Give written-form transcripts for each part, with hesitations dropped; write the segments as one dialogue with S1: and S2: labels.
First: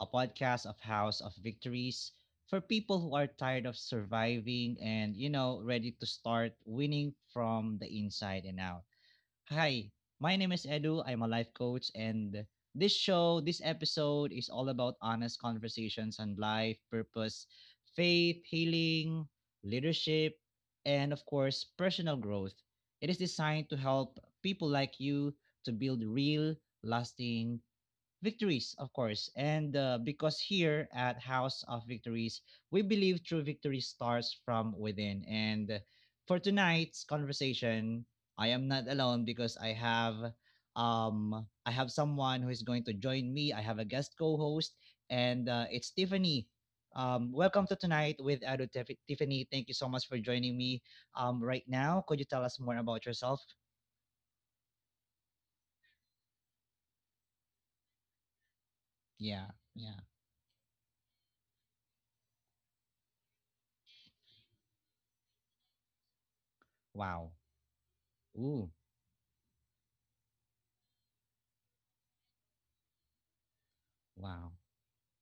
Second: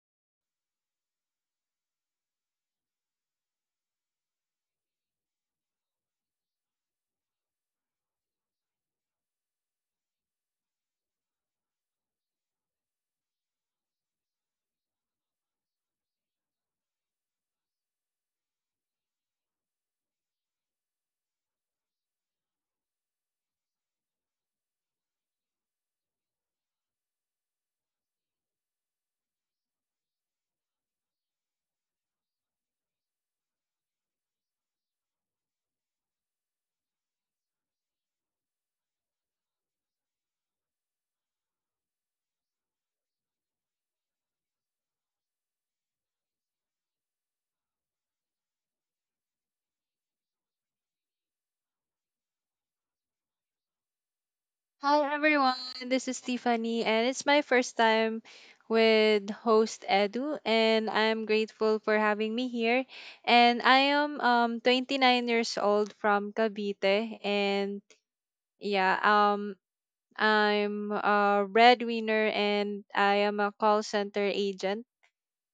S1: a podcast of House of Victories for people who are tired of surviving and, you know, ready to start winning from the inside and out. Hi, my name is Edu. I'm a life coach, and this episode is all about honest conversations on life, purpose, faith, healing, leadership, and, of course, personal growth. It is designed to help people like you to build real lasting victories, of course. And Because here at House of Victories, we believe true victory starts from within. And for tonight's conversation, I am not alone because I have someone who is going to join me. I have a guest co-host, and it's Tiffany. Welcome to tonight with Edu Tiffany. Thank you so much for joining me. Right now, could you tell us more about yourself?
S2: Hi everyone, this is Tiffany, and it's my first time with
S1: Yeah,
S2: host
S1: yeah.
S2: Edu, and I'm grateful for having me here. And I am 29 years old from Cavite,
S1: Wow.
S2: and yeah,
S1: Ooh,
S2: I'm a breadwinner, and I am a call center
S1: wow.
S2: agent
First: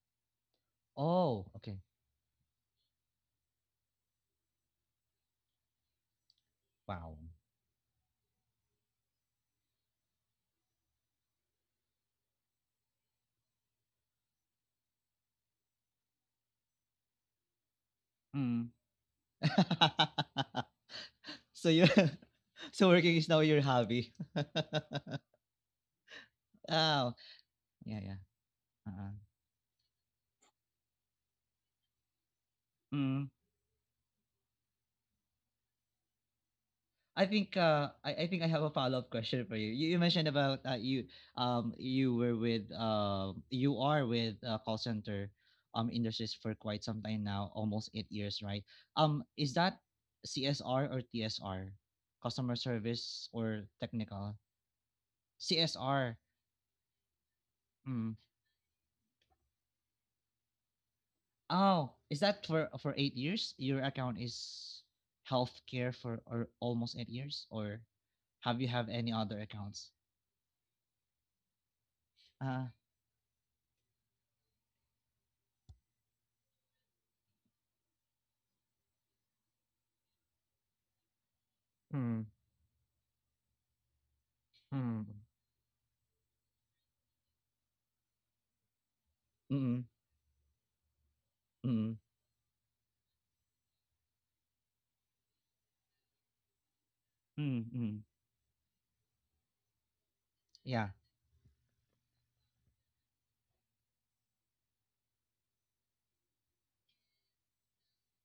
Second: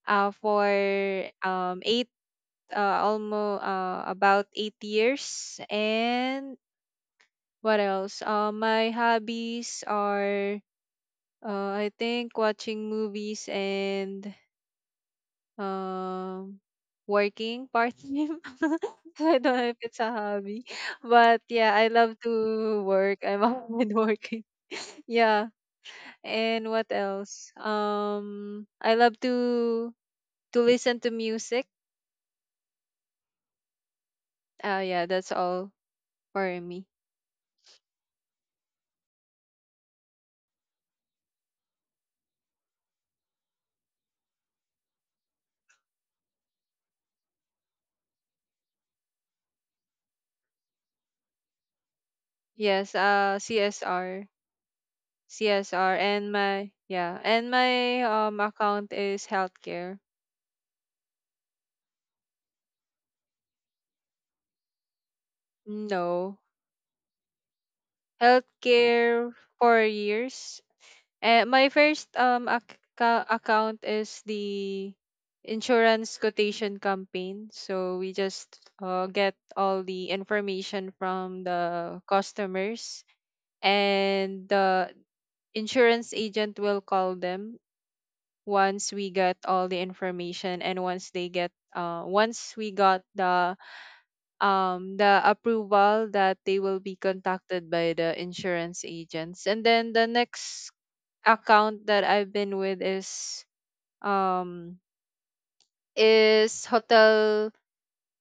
S2: for
S1: Oh, okay.
S2: eight almost about 8 years, and
S1: Wow.
S2: what else? My hobbies are, I think, watching movies and um working part time.
S1: Mm.
S2: I don't know if it's a hobby, but
S1: So
S2: yeah, I
S1: you
S2: love to
S1: so
S2: work.
S1: working is
S2: I'm
S1: now your
S2: always
S1: hobby.
S2: working. Yeah, and what
S1: Oh,
S2: else?
S1: yeah, yeah.
S2: I
S1: Uh-uh.
S2: love to listen to music.
S1: Mm.
S2: Yeah, that's all for me.
S1: I think I have a follow-up question for you. You mentioned about you are with call center industries for quite some time now, almost 8 years, right? Is that CSR or TSR, customer
S2: Yes.
S1: service or
S2: CSR,
S1: technical? CSR.
S2: and my, yeah, and my
S1: Mm.
S2: account is healthcare.
S1: Oh, is that for 8 years? Your account is healthcare for
S2: No.
S1: or almost 8 years, or have you have any
S2: Healthcare
S1: other
S2: for
S1: accounts?
S2: years. And my first
S1: Uh,
S2: account is the insurance quotation campaign. So we just get all the information from the
S1: mm,
S2: customers, and the
S1: mm,
S2: insurance agent will call them once we get all the
S1: mm,
S2: information, and once they get,
S1: mm,
S2: once we got the approval that they will be
S1: mm,
S2: contacted by
S1: mm.
S2: the insurance agents. And then the next
S1: Yeah.
S2: account that I've been with is um hotel,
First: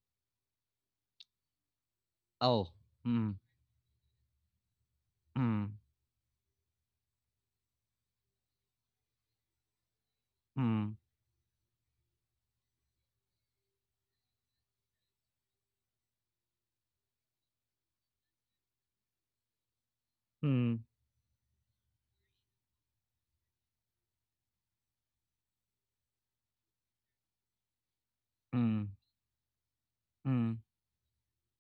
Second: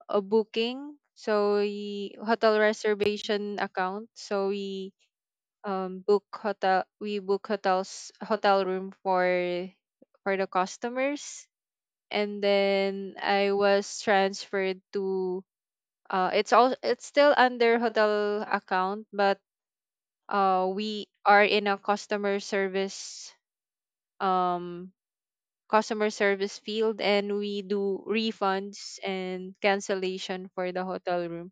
S2: booking, so we, hotel
S1: Oh. Mm,
S2: reservation account, so we
S1: mm,
S2: book hotel, we book hotels, hotel room for the
S1: mm,
S2: customers. And then I was transferred to. It's all, it's still under hotel account, but
S1: mm,
S2: we are in a customer service, um field, and we do
S1: mm,
S2: refunds and cancellation
S1: mm.
S2: for the hotel room.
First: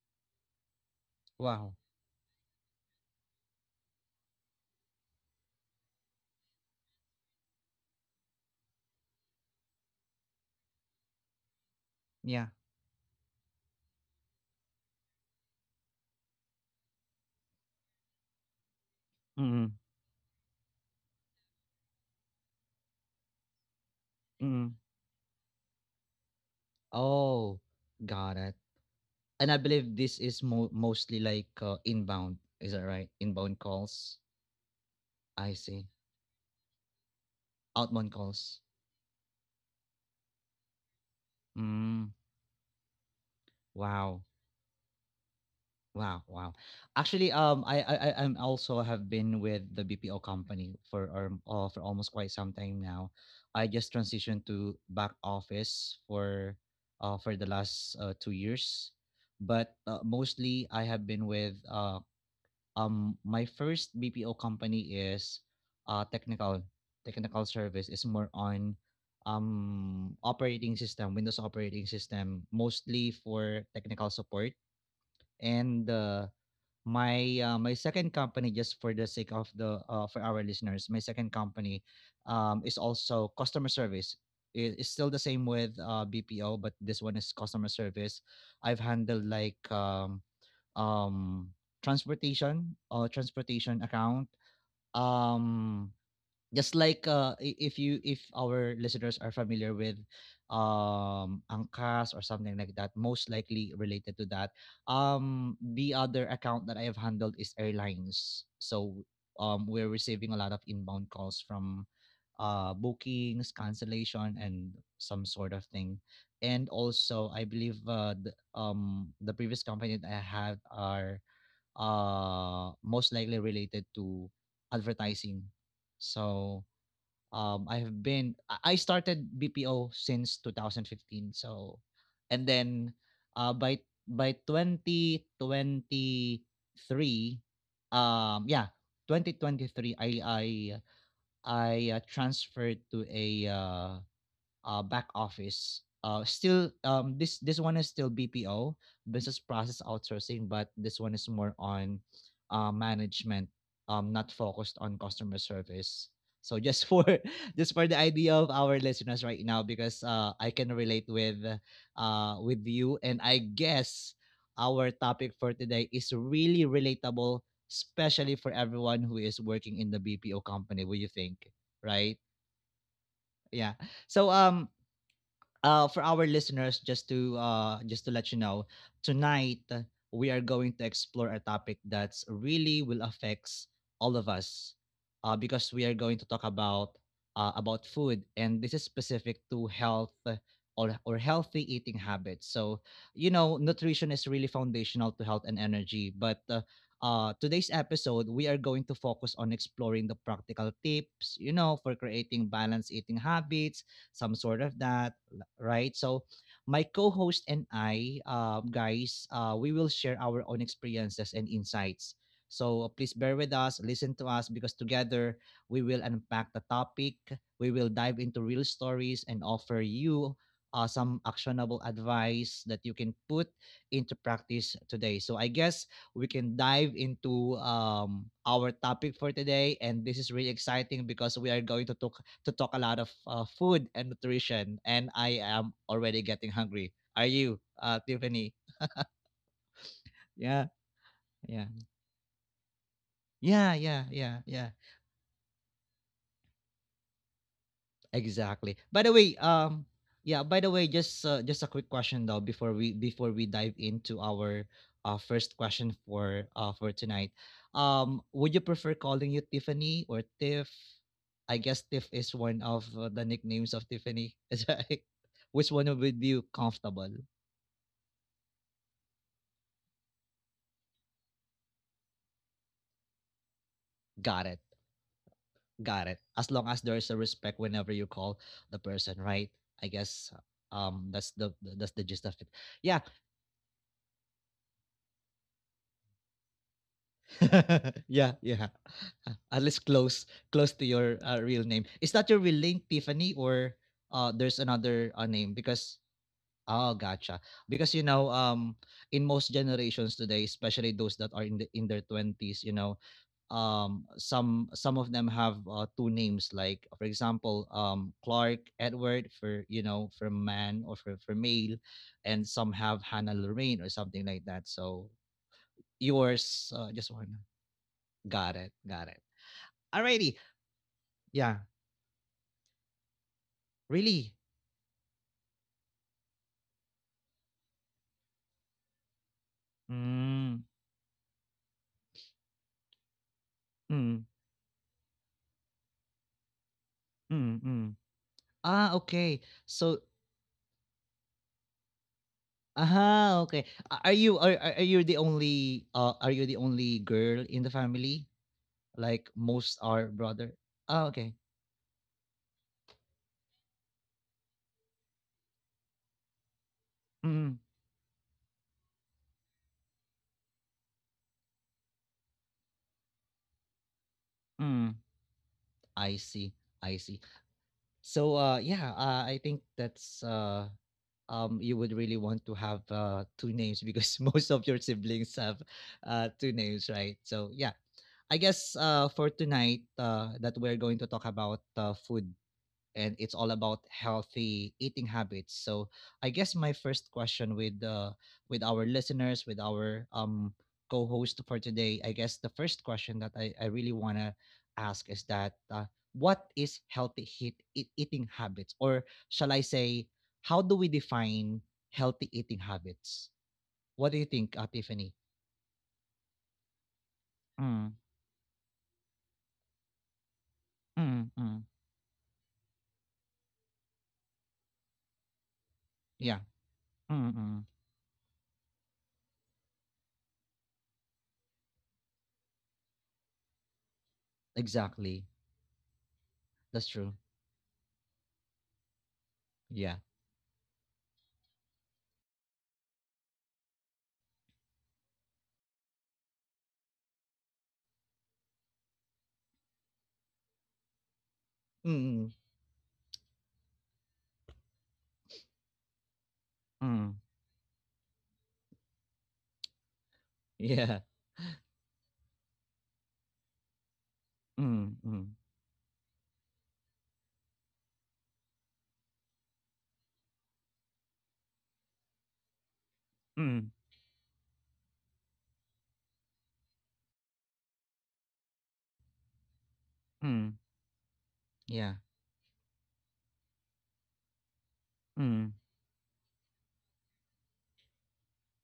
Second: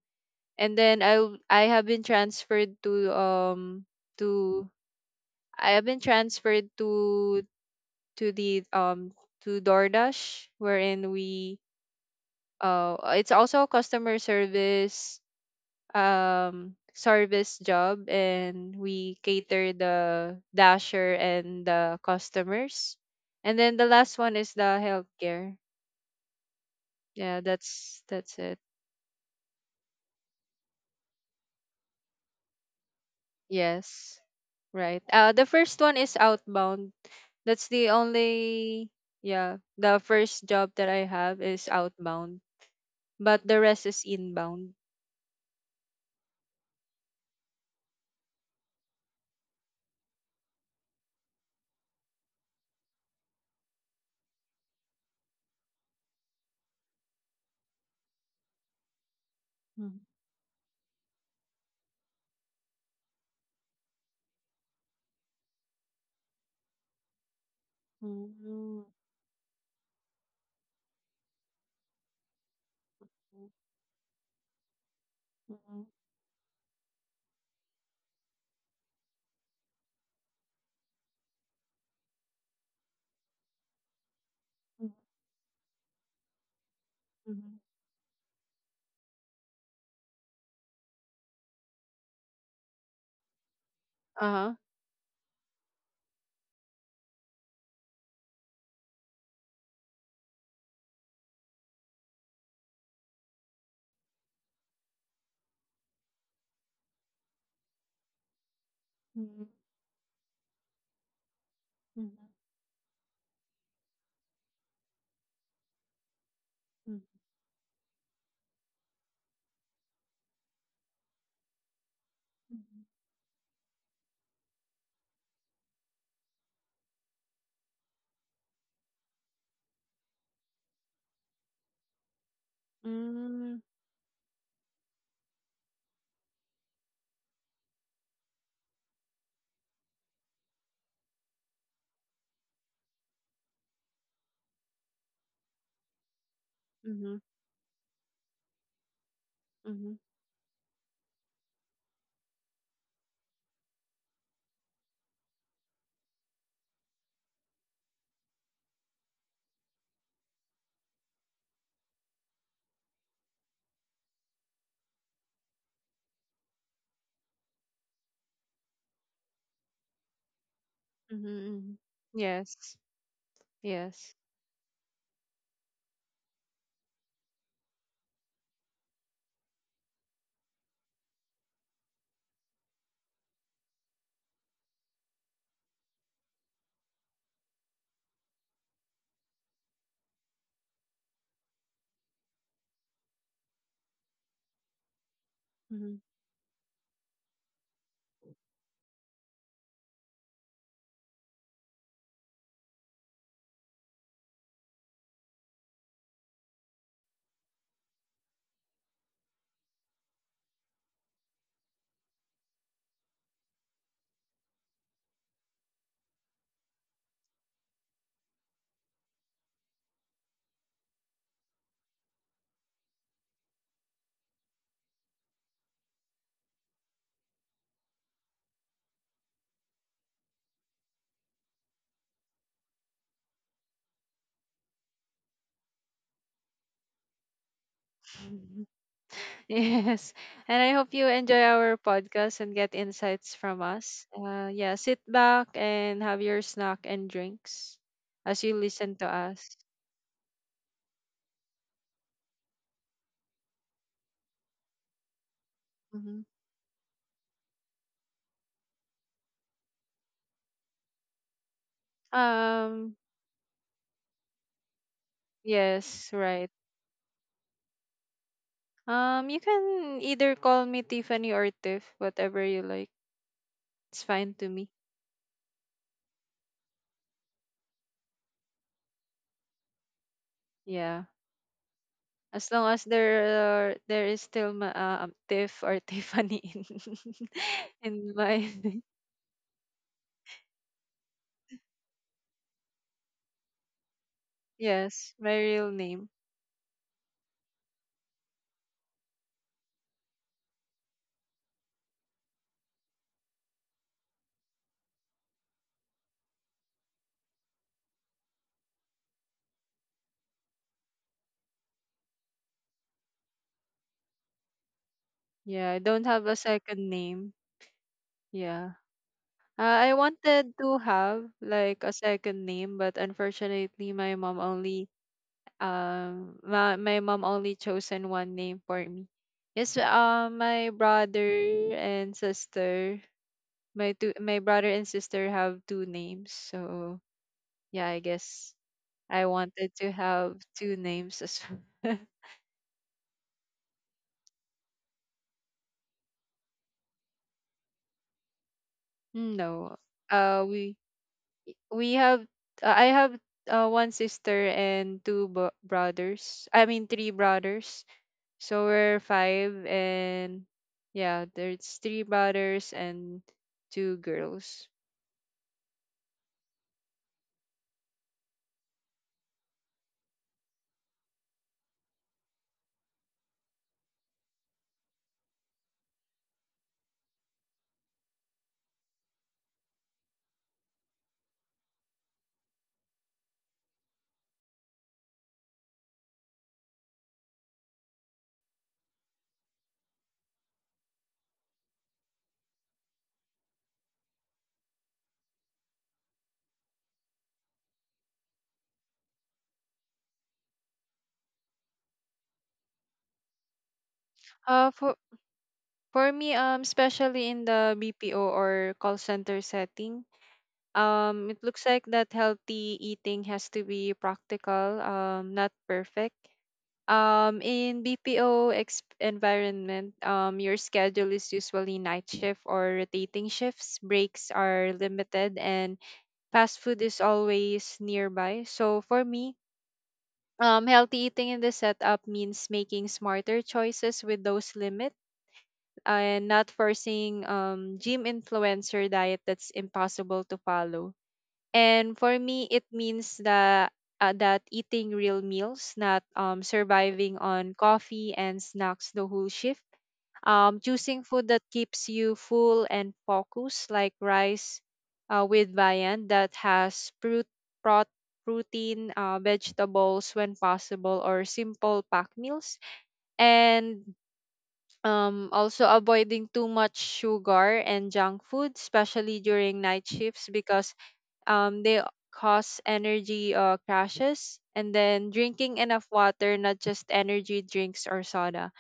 S2: And then I
S1: Wow.
S2: have been transferred to, to, I have been transferred to the, to DoorDash, wherein we,
S1: Yeah.
S2: uh it's also customer service, service job, and we
S1: Mm,
S2: cater the dasher and the customers. And then the last one is
S1: mm.
S2: the healthcare. Yeah,
S1: Oh,
S2: that's
S1: got
S2: that's
S1: it.
S2: it.
S1: And I believe this is mostly like inbound. Is that right? Inbound calls.
S2: Yes, right. The
S1: I
S2: first
S1: see.
S2: one is outbound. That's the
S1: Outbound calls.
S2: only. Yeah, the first job that I have is
S1: Mm.
S2: outbound, but the rest is
S1: Wow.
S2: inbound.
S1: Wow, wow. Actually, I'm also have been with the BPO company for almost quite some time now. I just transitioned to back office for the last 2 years, but
S2: Mhm.
S1: mostly I have been with my first BPO company is, technical service is more
S2: Mhm.
S1: on, operating system Windows operating system mostly for technical support
S2: Mhm.
S1: and my my second company just for the sake of the for our listeners my second company is also customer service it's still the same with bpo but this one
S2: Mhm.
S1: is
S2: Mhm.
S1: customer service. I've handled like um, transportation transportation account,
S2: Uh-huh.
S1: um just like if you if our listeners are familiar with Angkas or something like that, most likely related to that. The other account that I have handled is airlines. So
S2: Mhm.
S1: we're receiving a lot of inbound calls from
S2: Mhm.
S1: bookings, cancellation, and some sort of thing. And also, I believe the previous company that I had are
S2: Mhm.
S1: most likely related to advertising. So I have been I started BPO since 2015, so and then uh
S2: Mhm.
S1: by by 2023, um yeah 2023 I transferred to a back office. Still,
S2: Mm-hmm.
S1: this one is still BPO, business
S2: Mm-hmm.
S1: process outsourcing, but this one is more on management, not focused on customer service. So just for just for the idea of our listeners right now, because I can relate with you, and I guess our topic for today is really relatable, especially for everyone who is working in the BPO company. What do you think?
S2: Mm-hmm.
S1: Right?
S2: Yes.
S1: Yeah.
S2: Yes.
S1: So for our listeners, just to let you know, tonight we are going to explore a topic that's really will affects all of us, because we are going to talk about food, and this is specific to health or healthy eating habits. So you know, nutrition is really foundational to health and
S2: Mm-hmm.
S1: energy, but today's episode, we are going to focus on exploring the practical tips, you know, for creating balanced eating habits, some sort of that right? So my co-host and I, guys, we will share our own experiences and insights. So please bear with us, listen to us, because together we will unpack the topic, we will dive into real stories, and offer you some actionable advice that you can put into practice today. So I guess we can dive into our topic for today, and this is really exciting because we are going to talk a lot of food and nutrition, and I am already getting hungry. Are you, Tiffany?
S2: Yes. And I hope
S1: Yeah,
S2: you enjoy our
S1: yeah,
S2: podcast and get insights from
S1: yeah,
S2: us.
S1: yeah, yeah,
S2: Yeah,
S1: yeah.
S2: sit back and have your snack and drinks as you
S1: Exactly.
S2: listen to
S1: By the way,
S2: us.
S1: yeah. By the way, just a quick question though before we dive into our first question
S2: Mm-hmm.
S1: for tonight. Would you prefer calling you Tiffany or Tiff? I guess Tiff is one of
S2: Um,
S1: the nicknames of Tiffany. Is that right? Which one
S2: yes,
S1: would you
S2: right.
S1: comfortable?
S2: You can either call me Tiffany or Tiff, whatever you like. It's fine
S1: Got
S2: to
S1: it.
S2: me.
S1: Got it. As long as there's a respect whenever you call the person, right? I guess
S2: Yeah.
S1: that's the gist of it.
S2: As long as
S1: Yeah.
S2: there are, there is still Tiff or Tiffany in in
S1: yeah,
S2: my
S1: yeah. At least close to your real name. Is that your real name Tiffany or there's
S2: yes,
S1: another
S2: my
S1: name
S2: real name.
S1: because Oh, gotcha. Because you know, in most generations today, especially those that are in their twenties, you know, some of them have two names, like for example, Clark Edward for you know for man or for male, and some have Hannah Lorraine or something like that. So
S2: Yeah, I don't have a second
S1: yours, just
S2: name.
S1: one.
S2: Yeah.
S1: Got it, got it.
S2: Uh, I wanted
S1: Alrighty,
S2: to have
S1: yeah,
S2: like a second name, but unfortunately
S1: really.
S2: my mom only chosen one name for me. Yes, my
S1: Mm,
S2: brother and sister, my
S1: mm,
S2: brother and sister have two names. So,
S1: mm,
S2: yeah, I
S1: mm.
S2: guess
S1: Ah,
S2: I
S1: okay.
S2: wanted to
S1: So
S2: have two names as well.
S1: Ah, okay. A are you the only, are you the only girl in the family? Like,
S2: No.
S1: most are
S2: Uh
S1: brother?
S2: we
S1: Ah, okay.
S2: we have, I have one sister and brothers. I mean three
S1: Mm,
S2: brothers. So we're five, and yeah, there's three brothers and two girls.
S1: mm. I see, I see. So, yeah, I think that's, you would really want to have, 2 names because most of your siblings have, 2 names, right? So, yeah. I guess, for tonight, that we're going to talk about, food and it's all about healthy eating habits. So I guess my first question with our listeners, with our co-host for today, I guess the first question that I really want to ask is that what is healthy eating habits? Or shall I say, how do we define healthy eating habits? What do you think,
S2: For
S1: Tiffany?
S2: me, especially in the
S1: Mm,
S2: BPO or call center setting,
S1: mm,
S2: it
S1: mm.
S2: looks like that healthy eating has to be practical, not perfect.
S1: Yeah. Mm, mm.
S2: In BPO environment, your schedule is usually night shift or rotating shifts. Breaks are
S1: Exactly.
S2: limited, and fast food
S1: That's
S2: is
S1: true.
S2: always nearby. So for me,
S1: Yeah.
S2: healthy eating in the setup means making smarter choices with those limits, and not forcing gym influencer diet that's impossible to follow. And for
S1: Mm,
S2: me, it means that eating real meals, not,
S1: mm. Mm.
S2: surviving on coffee and snacks the whole shift.
S1: Yeah.
S2: Choosing food that keeps you full and focused, like rice,
S1: Mm, mm,
S2: with viand that has fruit, prot, protein, vegetables when possible, or simple pack meals.
S1: mm,
S2: And, also avoiding too much sugar and junk food, especially during night shifts,
S1: mm,
S2: because, they
S1: yeah,
S2: cause energy, crashes. And then
S1: mm,
S2: drinking enough water, not just energy drinks or soda.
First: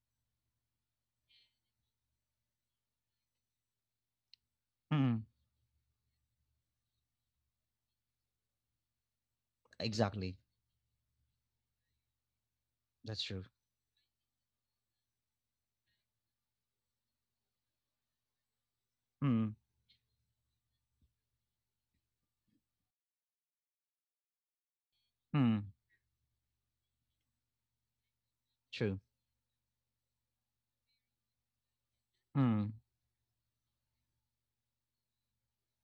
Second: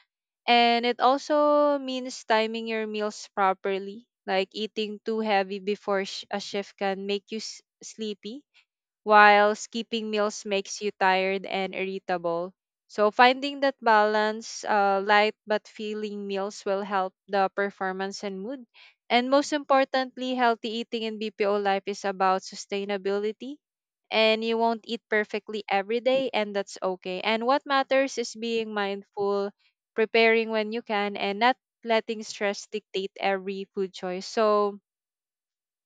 S2: And it also means timing your meals properly. Like eating too
S1: mm,
S2: heavy before a shift can make you sleepy, while skipping
S1: exactly.
S2: meals makes you tired and irritable. So
S1: That's true.
S2: finding that balance, light but filling meals, will help the performance and mood. And most
S1: Mm,
S2: importantly, healthy eating in BPO life is about sustainability. And you won't eat perfectly
S1: mm,
S2: every day, and that's okay. And what matters is being
S1: true.
S2: mindful, preparing when you can, and not letting stress
S1: Mm,
S2: dictate every food choice. So,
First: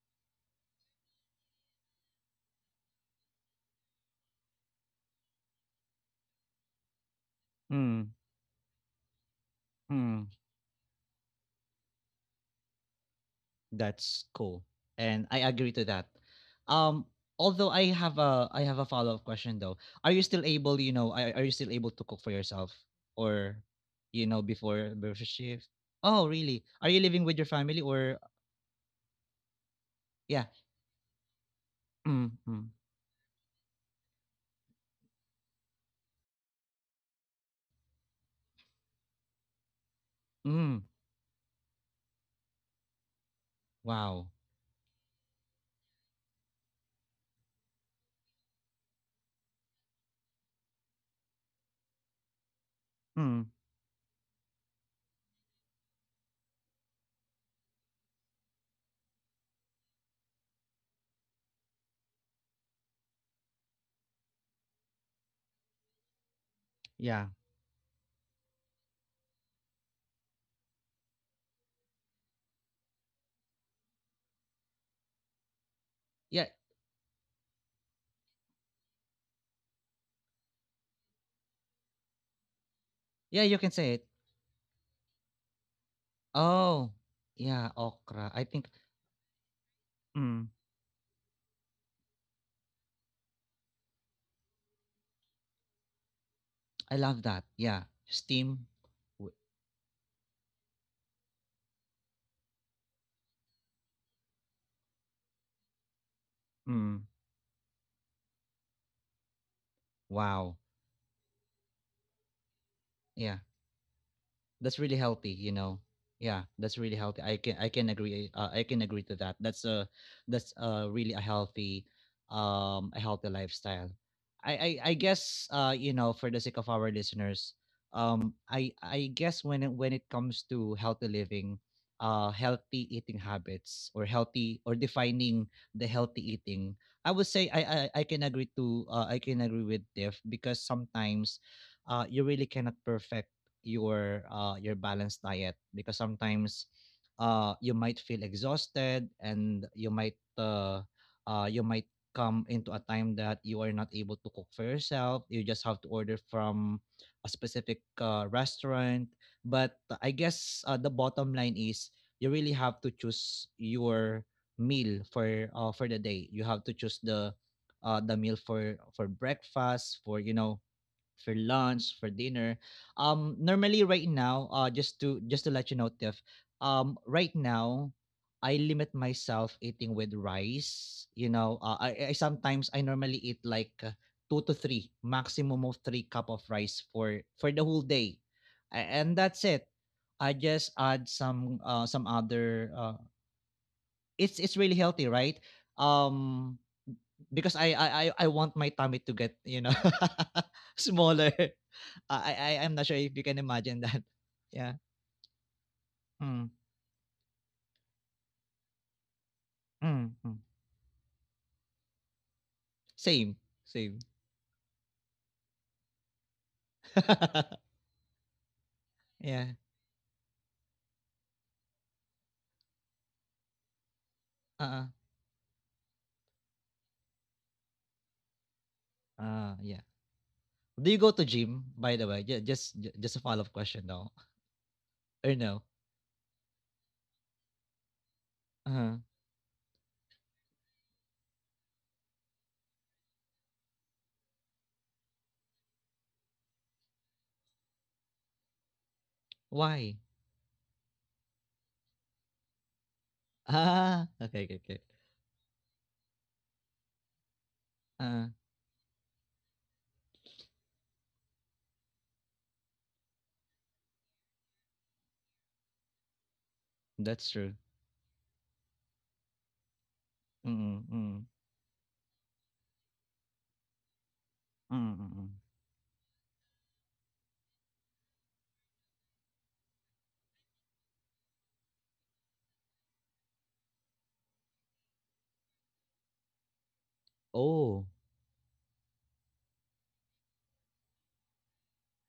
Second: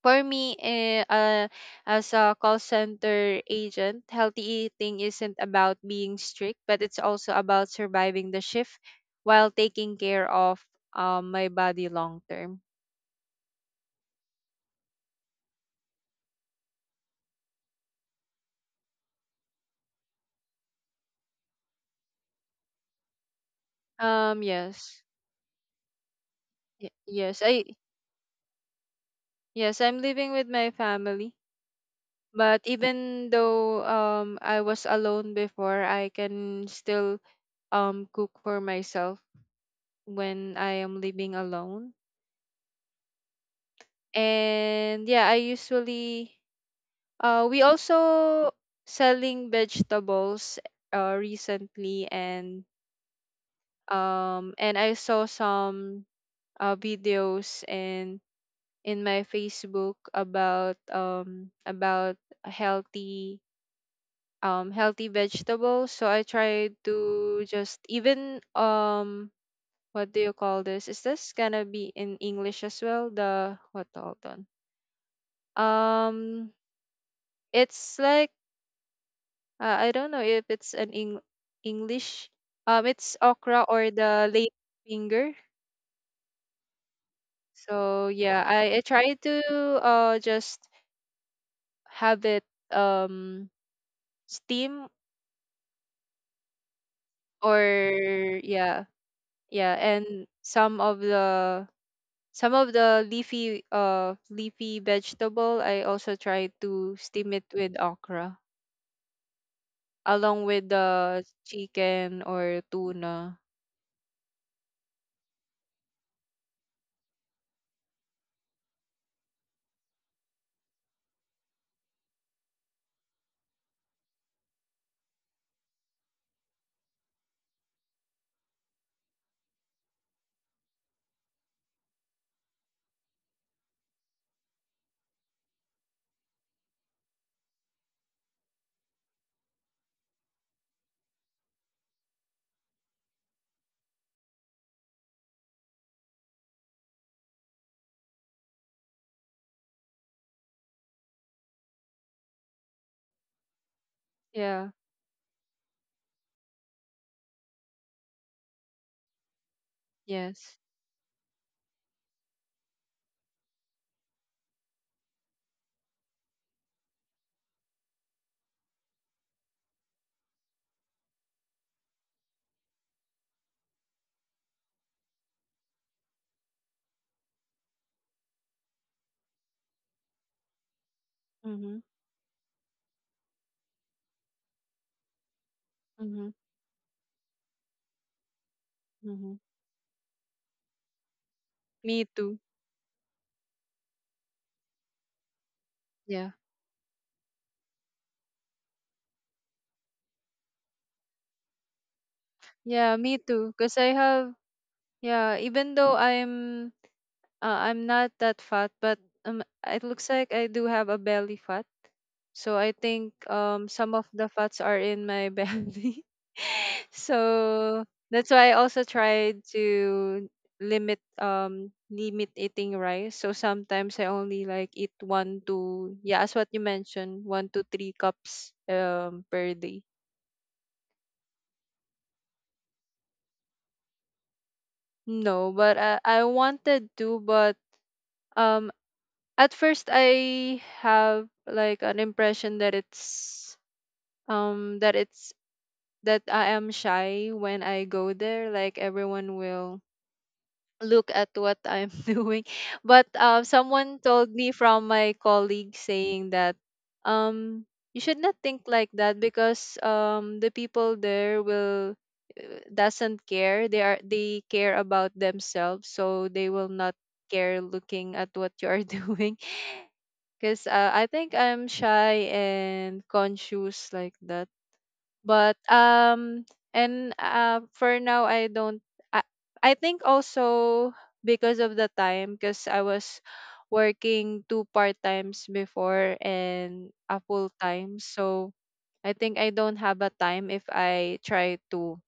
S2: for me, as a call center agent, healthy eating isn't about being strict, but it's also about
S1: mm,
S2: surviving the shift while taking
S1: mm.
S2: care of, my body long term.
S1: That's cool. And I agree to that. Um, although I have a follow-up question though. Are you still able, you know, are you still able to cook for yourself or you know
S2: Yes.
S1: before shift? Oh, really? Are you living with
S2: Yes,
S1: your
S2: I
S1: family or
S2: yes, I'm living
S1: yeah.
S2: with my family.
S1: Mm,
S2: But
S1: mm,
S2: even though, I was alone before, I can still cook for myself when I
S1: mm.
S2: am living alone.
S1: Wow.
S2: And yeah, I usually. We also selling vegetables, recently, and,
S1: Mm,
S2: and I saw some, videos in my Facebook about, healthy, healthy vegetables. So I tried
S1: yeah.
S2: to just even, what do you call this? Is this gonna be in English as well? The what, hold on.
S1: Yeah.
S2: Um it's like, I don't know if it's an English. It's
S1: Yeah, you can
S2: okra
S1: say
S2: or
S1: it.
S2: the lady finger.
S1: Oh, yeah,
S2: So
S1: okra. I
S2: yeah,
S1: think
S2: I try to,
S1: mm,
S2: just have it, um steam,
S1: I love that.
S2: or
S1: Yeah, steam.
S2: yeah,
S1: W
S2: yeah, and some of the leafy vegetable I also try to
S1: Mm.
S2: steam it with okra,
S1: Wow,
S2: along with the chicken or
S1: yeah.
S2: tuna.
S1: That's really healthy you know, yeah, that's really healthy. I can agree I can agree to that. That's a really a healthy lifestyle. I guess you know for the sake of our listeners, I guess when it comes to healthy living, healthy eating habits or healthy or defining the healthy eating, I would say I can agree to I can agree with diff because sometimes you really cannot perfect your balanced diet because sometimes you might feel exhausted and you might come into a time that you are not able to cook for
S2: Yeah.
S1: yourself. You just have to order from a specific restaurant, but I
S2: Yes.
S1: guess the bottom line is you really have to choose your meal for the day. You have to choose the meal for breakfast, for you know for lunch, for dinner. Normally right now, just to let you know, Tiff, right now, I limit myself eating with rice. You know,
S2: Mhm.
S1: I sometimes I normally eat like two to three, maximum of three cup
S2: Mhm.
S1: of rice for the whole day, and
S2: Mhm.
S1: that's it. I just add some
S2: Me too.
S1: other. It's really healthy, right?
S2: Yeah.
S1: Um, because I want my tummy to get you know smaller. I'm not
S2: Yeah,
S1: sure if
S2: me
S1: you can
S2: too. Cause
S1: imagine
S2: I
S1: that.
S2: have,
S1: Yeah.
S2: yeah, even though,
S1: Mm,
S2: I'm not that fat, but, it looks
S1: mm,
S2: like
S1: mm.
S2: I do have a belly fat. So I think,
S1: Same
S2: some
S1: same.
S2: of the fats are in my belly. So that's why I also tried
S1: yeah.
S2: to limit eating rice. So sometimes I only
S1: Uh
S2: like
S1: uh
S2: eat one to, yeah, as what you mentioned, one to three cups, per day.
S1: yeah. Do you go to gym by the way? Just a follow up question though. Or
S2: No,
S1: no?
S2: but I wanted to, but, um
S1: Uh
S2: at first I have like an impression that it's, um that it's that I am shy when I go there. Like everyone will
S1: why?
S2: look at what I'm doing. But, someone
S1: Ah,
S2: told
S1: okay,
S2: me
S1: okay, okay.
S2: from my colleague saying that, um, you should
S1: Uh
S2: not think like that, because, the people there will, doesn't care. They care about themselves, so they will not
S1: that's true.
S2: care looking at what you are doing.
S1: Mm
S2: Because,
S1: mm
S2: I
S1: mm
S2: think I'm shy and conscious like that,
S1: mm.
S2: but, and for now, I don't i, I think also because of the time, because I was working two-part times before and a full
S1: Oh.
S2: time. So I think I don't have a time. If I try to,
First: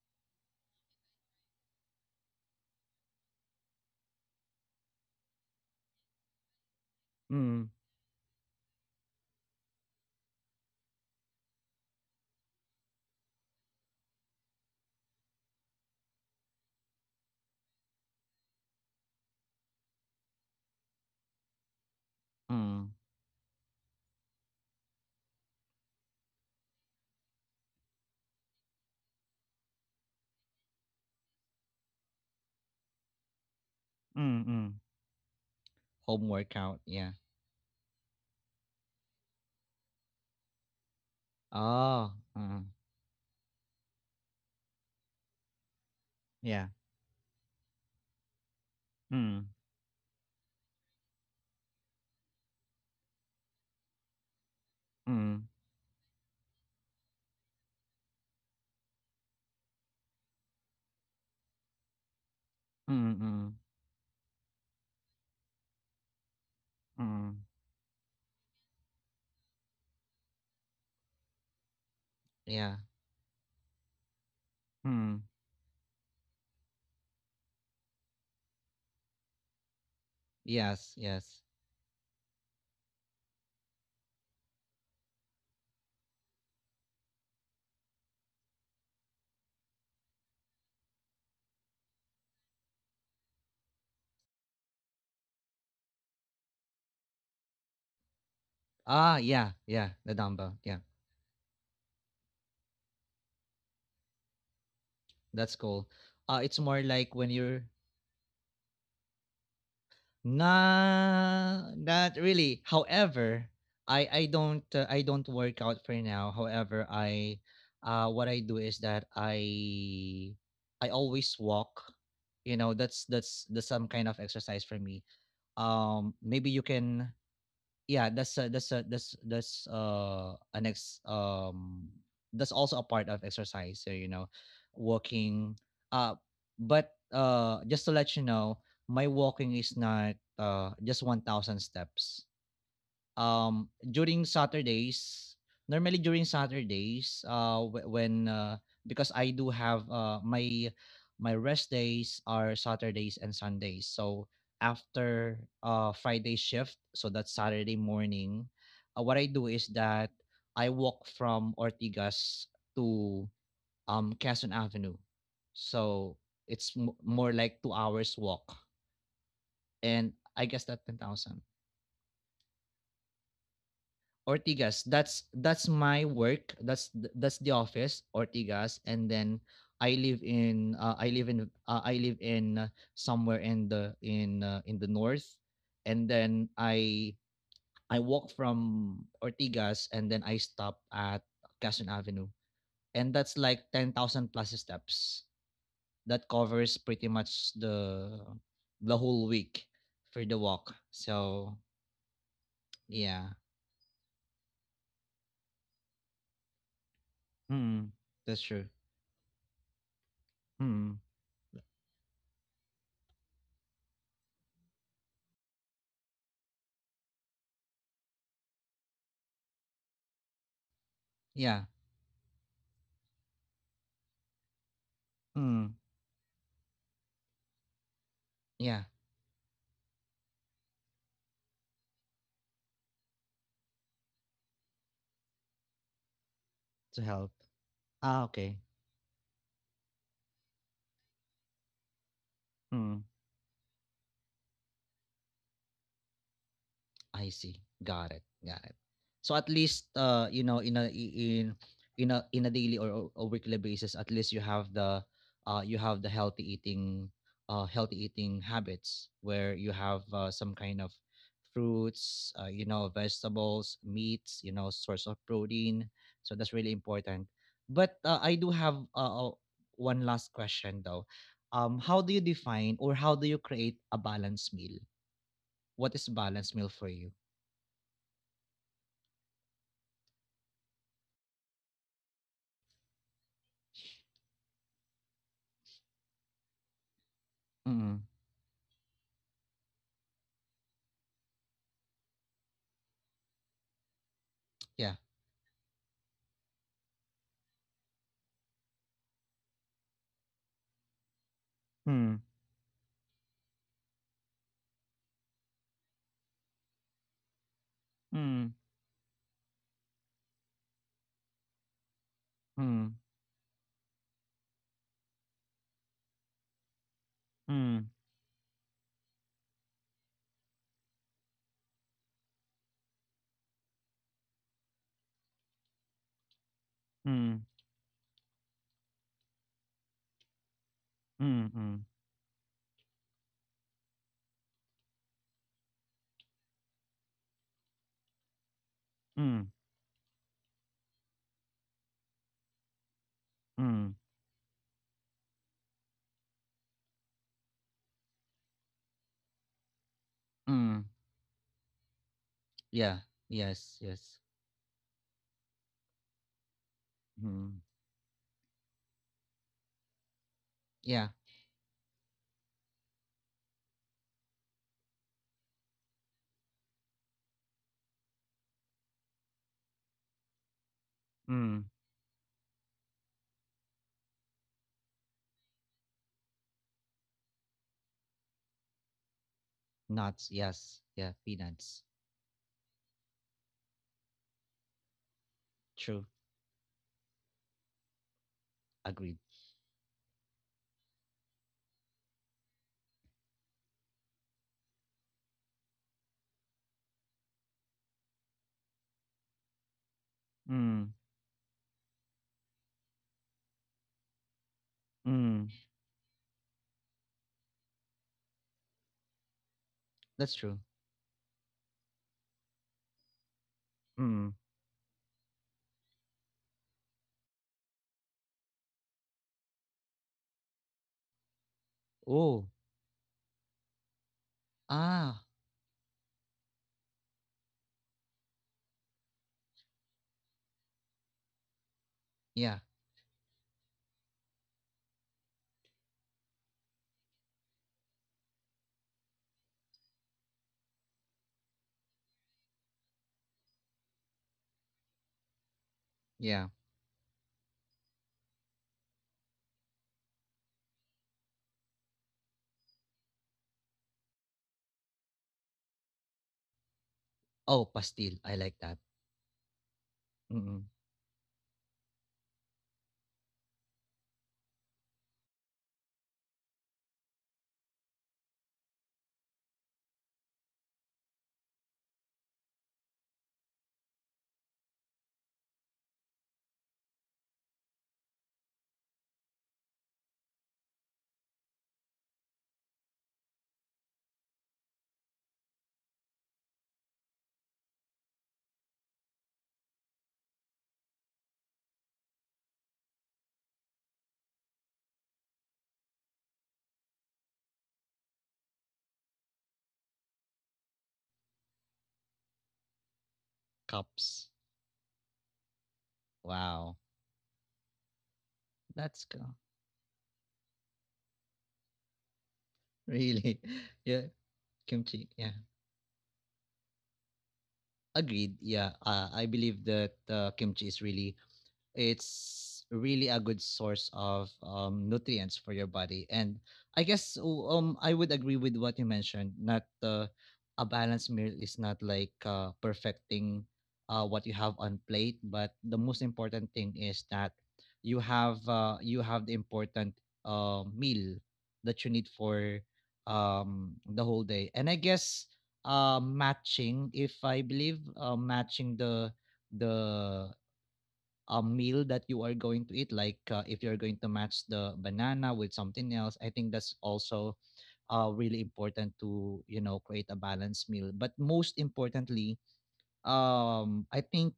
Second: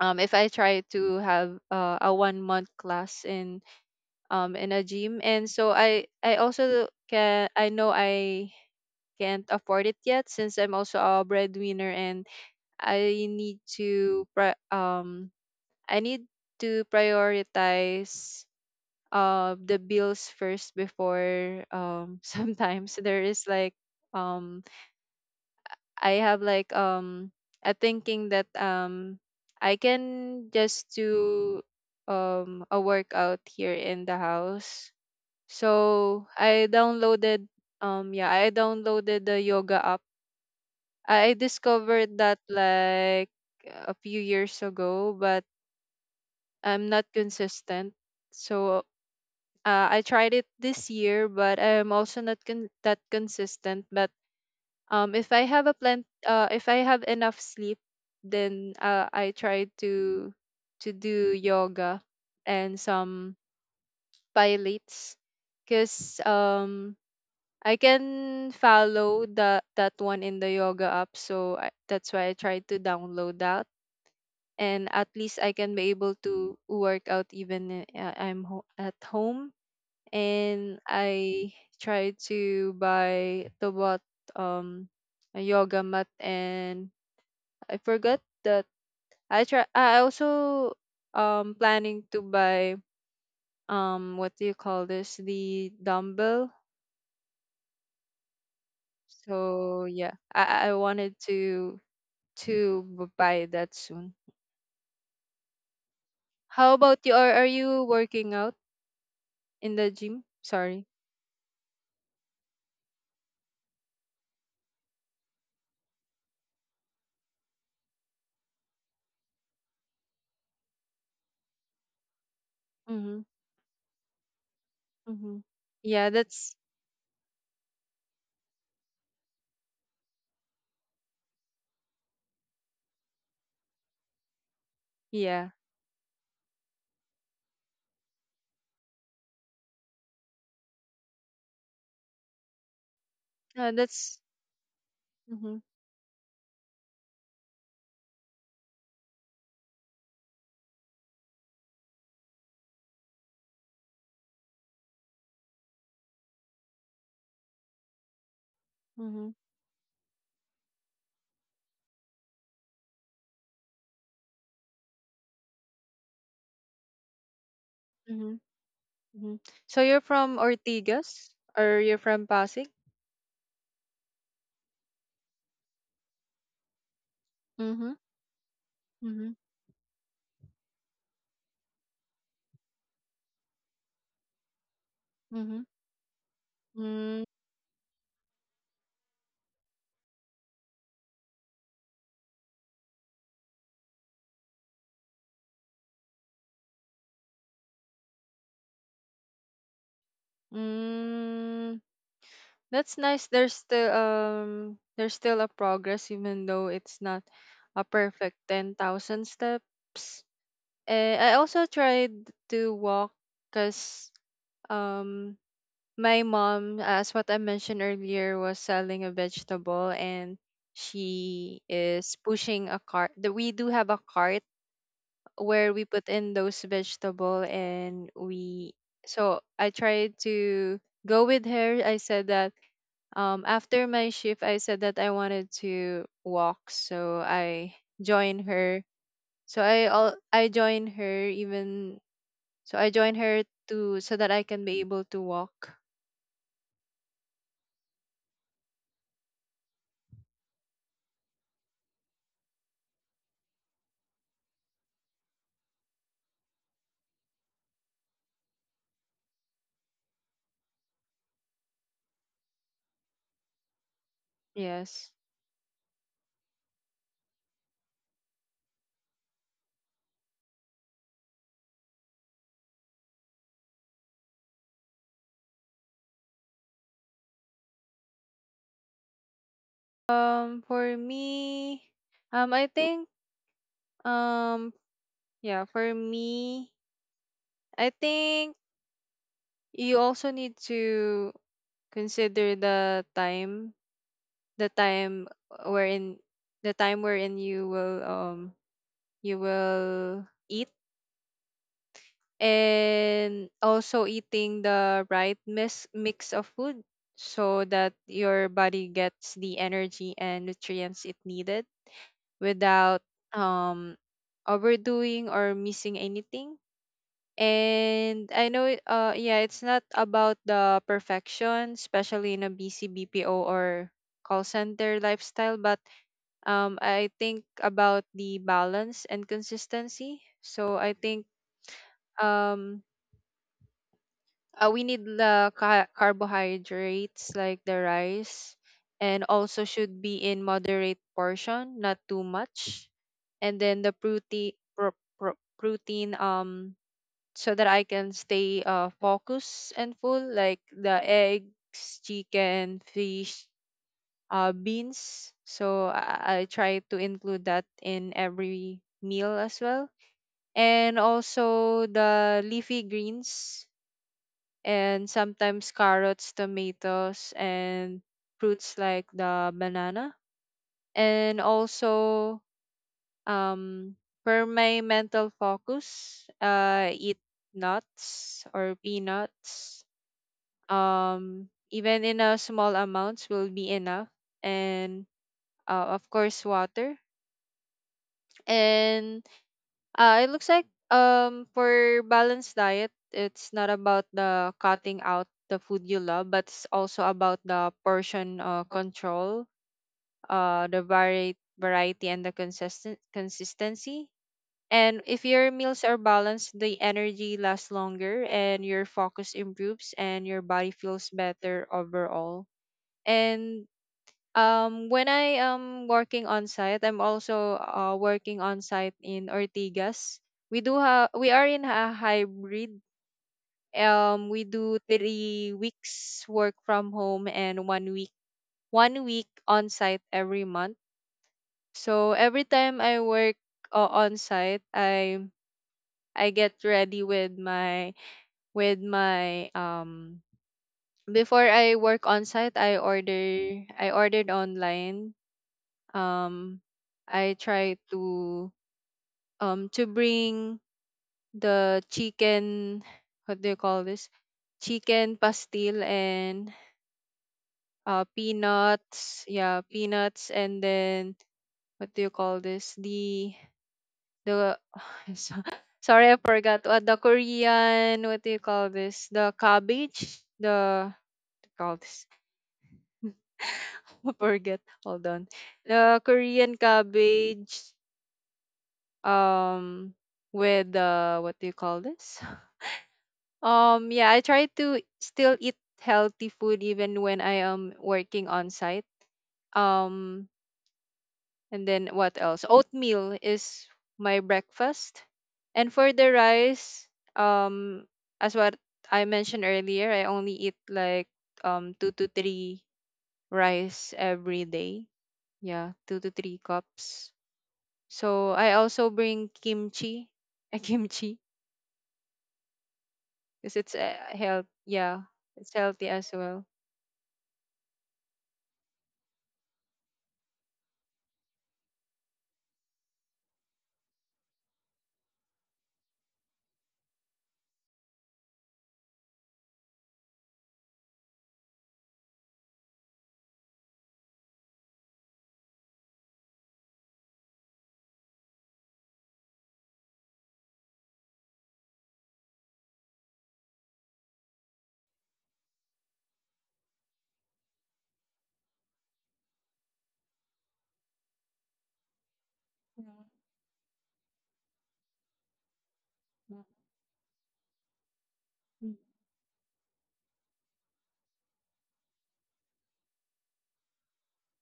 S2: have, a 1 month class in, in a gym, and so I also can, I
S1: Mm
S2: know, I can't afford it yet, since I'm also a breadwinner, and I need to I need to prioritize, the bills first before,
S1: mm
S2: sometimes there is like, um I have like, a thinking that, I can just do, a workout here in the
S1: mm.
S2: house.
S1: Home
S2: So I
S1: workout. Yeah.
S2: downloaded, yeah, I downloaded the yoga app. I
S1: Oh.
S2: discovered that like a few years ago, but
S1: Yeah.
S2: I'm not consistent. So,
S1: Mm.
S2: I tried it this year, but I'm also not con- that consistent. But, if I
S1: Mm.
S2: have a plan, if I have enough sleep, then, I try to do yoga and
S1: Mm,
S2: some
S1: mm,
S2: pilates, cause,
S1: mm.
S2: I can follow that one in the yoga app. So, I, that's why I tried
S1: Yeah.
S2: to download that, and at
S1: Mm.
S2: least I can be able to work out, even, at home. And
S1: Yes, yes.
S2: I try to buy the what, um a yoga mat, and I forgot that, I also, planning to buy, what do you call this, the dumbbell.
S1: Ah, yeah,
S2: So
S1: yeah,
S2: yeah,
S1: the dumbbell.
S2: I
S1: Yeah.
S2: wanted to buy that soon.
S1: That's cool. It's
S2: How
S1: more
S2: about you?
S1: like
S2: Are
S1: when
S2: are
S1: you're
S2: you working out in the gym? Sorry.
S1: nah, not really. However, I don't I don't work out for now. However, I what I do is that I always walk. You know, that's
S2: Mm-hmm.
S1: that's some kind of exercise for me.
S2: Mm-hmm. Yeah,
S1: Um, maybe
S2: that's,
S1: you can yeah that's a, that's a, that's that's an ex that's also a part of exercise, so you know,
S2: yeah.
S1: walking uh but just to let you know, my walking is not just 1000 steps
S2: That's
S1: during Saturdays,
S2: mm-hmm,
S1: normally during Saturdays, wh- when because I do have my my rest days are Saturdays and Sundays. So after Friday shift, so that's Saturday morning, what I
S2: mm-hmm,
S1: do is that I walk from Ortigas to Quezon Avenue. So it's more like 2 hours
S2: mm-hmm,
S1: walk
S2: mm-hmm. So you're
S1: and
S2: from
S1: I guess that
S2: Ortigas
S1: 10,000.
S2: or you're from Pasig?
S1: Ortigas. That's my work. That's the
S2: Mm-hmm,
S1: office, Ortigas, and
S2: mm-hmm,
S1: then I live in somewhere in the in the north,
S2: mm-hmm.
S1: and then
S2: Mm,
S1: I walk from Ortigas and then I stop at Quezon Avenue, and that's like 10,000 plus steps. That covers pretty much the whole week for the walk. So
S2: mm, that's nice.
S1: yeah,
S2: There's still a progress even though it's not a
S1: mm,
S2: perfect
S1: that's true.
S2: 10,000 steps.
S1: Mm,
S2: Eh, I also tried to walk, because, um my mom, as what I mentioned earlier, was selling a vegetable, and she
S1: yeah
S2: is pushing a cart. We do have a cart where we
S1: Mm,
S2: put in those vegetable, and we,
S1: yeah,
S2: so I tried to go with her. I said that After my shift, I said that I wanted to walk, so
S1: to help.
S2: I joined
S1: Ah,
S2: her.
S1: okay.
S2: I joined her even so I joined
S1: Hmm.
S2: her, to so that I can be able to walk.
S1: I see. Got it. Got it. So at least you know, in a daily or weekly basis, at least you have the healthy eating habits where you have some kind of fruits, you know, vegetables, meats, you know,
S2: Yes.
S1: source of protein. So that's really important. But I do have one last question though. Um, how do you define or how do you create a balanced meal? What is balanced meal for you?
S2: For me, um, I think, um, yeah, for me, I
S1: Mm.
S2: think you also need to consider the time, the
S1: Yeah.
S2: time wherein, the time wherein you will eat,
S1: Mm.
S2: and also eating the right mix of food so that your
S1: Mm.
S2: body gets the energy and nutrients it needed without
S1: Mm.
S2: um overdoing or missing anything.
S1: Mm.
S2: And I know, yeah, it's not about the perfection, especially in a busy BPO or call center lifestyle, but I think
S1: Mm.
S2: about the balance and consistency. So I think
S1: Mm. Mm.
S2: um, we need the carbohydrates like the rice, and
S1: Mm.
S2: also should be in moderate portion, not too much. And then the
S1: Mm.
S2: protein, so that I can stay focused and full, like
S1: Mm.
S2: the eggs, chicken,
S1: Yeah.
S2: fish,
S1: Yes. Yes.
S2: beans. So I try to include
S1: Mm.
S2: that in every meal as well, and
S1: Yeah.
S2: also the leafy greens, and sometimes carrots, tomatoes, and fruits like the banana. And
S1: Mm.
S2: also, um, for my mental focus, eat nuts or peanuts.
S1: Nuts. Yes. Yeah. Peanuts.
S2: Even in a small amounts will be enough. And of
S1: True.
S2: course, water. And
S1: Agreed.
S2: It looks like for balanced diet, it's not about the cutting out the food you love, but it's also about the portion, control, the
S1: Mm.
S2: variety and the consistent consistency. And if
S1: Mm.
S2: your meals are balanced, the energy lasts longer and your focus improves and
S1: That's
S2: your
S1: true.
S2: body feels better overall. And
S1: Mm.
S2: When I am working on site, I'm also working on site in Ortigas. We do have we are in a
S1: Oh.
S2: hybrid. We do
S1: Ah.
S2: 3 weeks work from home and 1 week on site every month. So every
S1: Yeah.
S2: time I work on site, I get ready with my with my um before I work on site, I ordered online.
S1: Yeah.
S2: um I try to bring the chicken, what do you call this, chicken pastil, and
S1: Oh, pastil. I like that.
S2: peanuts, yeah, peanuts. And
S1: Mm.
S2: then what do you call this, the so- sorry, I forgot what the Korean, what do you call this, the cabbage, the what do you call this. I forget. Hold on. The Korean cabbage, um with what do you call this. Yeah, I try to still eat healthy food even when I am working on site. um and then what else, oatmeal is my breakfast. And for the rice, um as what I mentioned earlier, I only eat like two to three rice
S1: Cups.
S2: every day. Yeah, two to three
S1: Wow.
S2: cups. So I also
S1: That's
S2: bring
S1: go-
S2: kimchi, a kimchi,
S1: really.
S2: because it's
S1: Yeah.
S2: health. yeah,
S1: Kimchi. Yeah.
S2: it's healthy as well.
S1: Agreed. Yeah, I believe that kimchi is really, it's really a good source of nutrients for your body, and I guess I would agree with what you mentioned. Not a balanced meal is not like perfecting what you have on plate, but the most important thing is that you have the important meal that you need for the whole day, and I guess matching, if I believe matching the a meal that you are going to eat,
S2: Mm,
S1: like if you're going to match the banana with something else, I
S2: mm,
S1: think that's also really important to you know create a balanced meal. But most importantly, I think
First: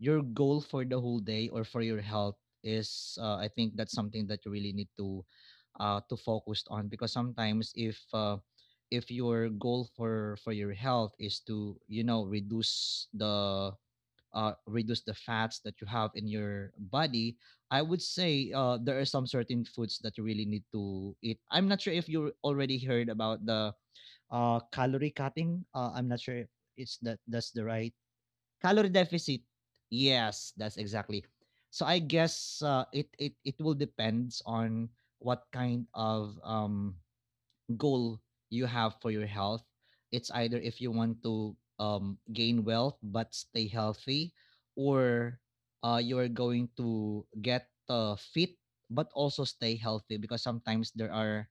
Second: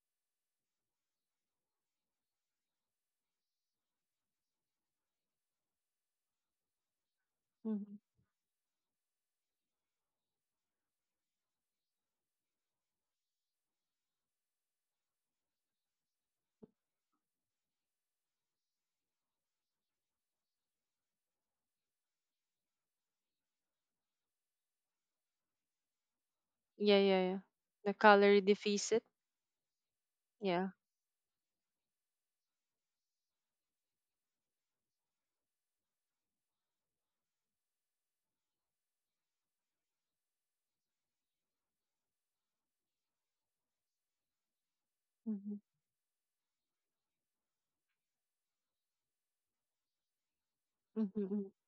S1: your goal for the whole day or for your health is I think that's something that you really need to focus on, because sometimes
S2: mhm.
S1: if your goal for your health is to you know reduce the fats that you have in your body, I would say there are some certain foods that you really need to eat. I'm not sure if you already heard about the calorie cutting. I'm not sure if
S2: Yeah,
S1: it's
S2: yeah,
S1: that
S2: yeah.
S1: that's the
S2: The
S1: right
S2: calorie deficit.
S1: calorie deficit. Yes,
S2: Yeah.
S1: that's exactly. So I guess it will depends on what kind of goal you have for your health. It's either if you want to gain wealth but stay healthy,
S2: Mm-hmm.
S1: or you are going to get fit but also stay healthy, because sometimes
S2: Mm-hmm.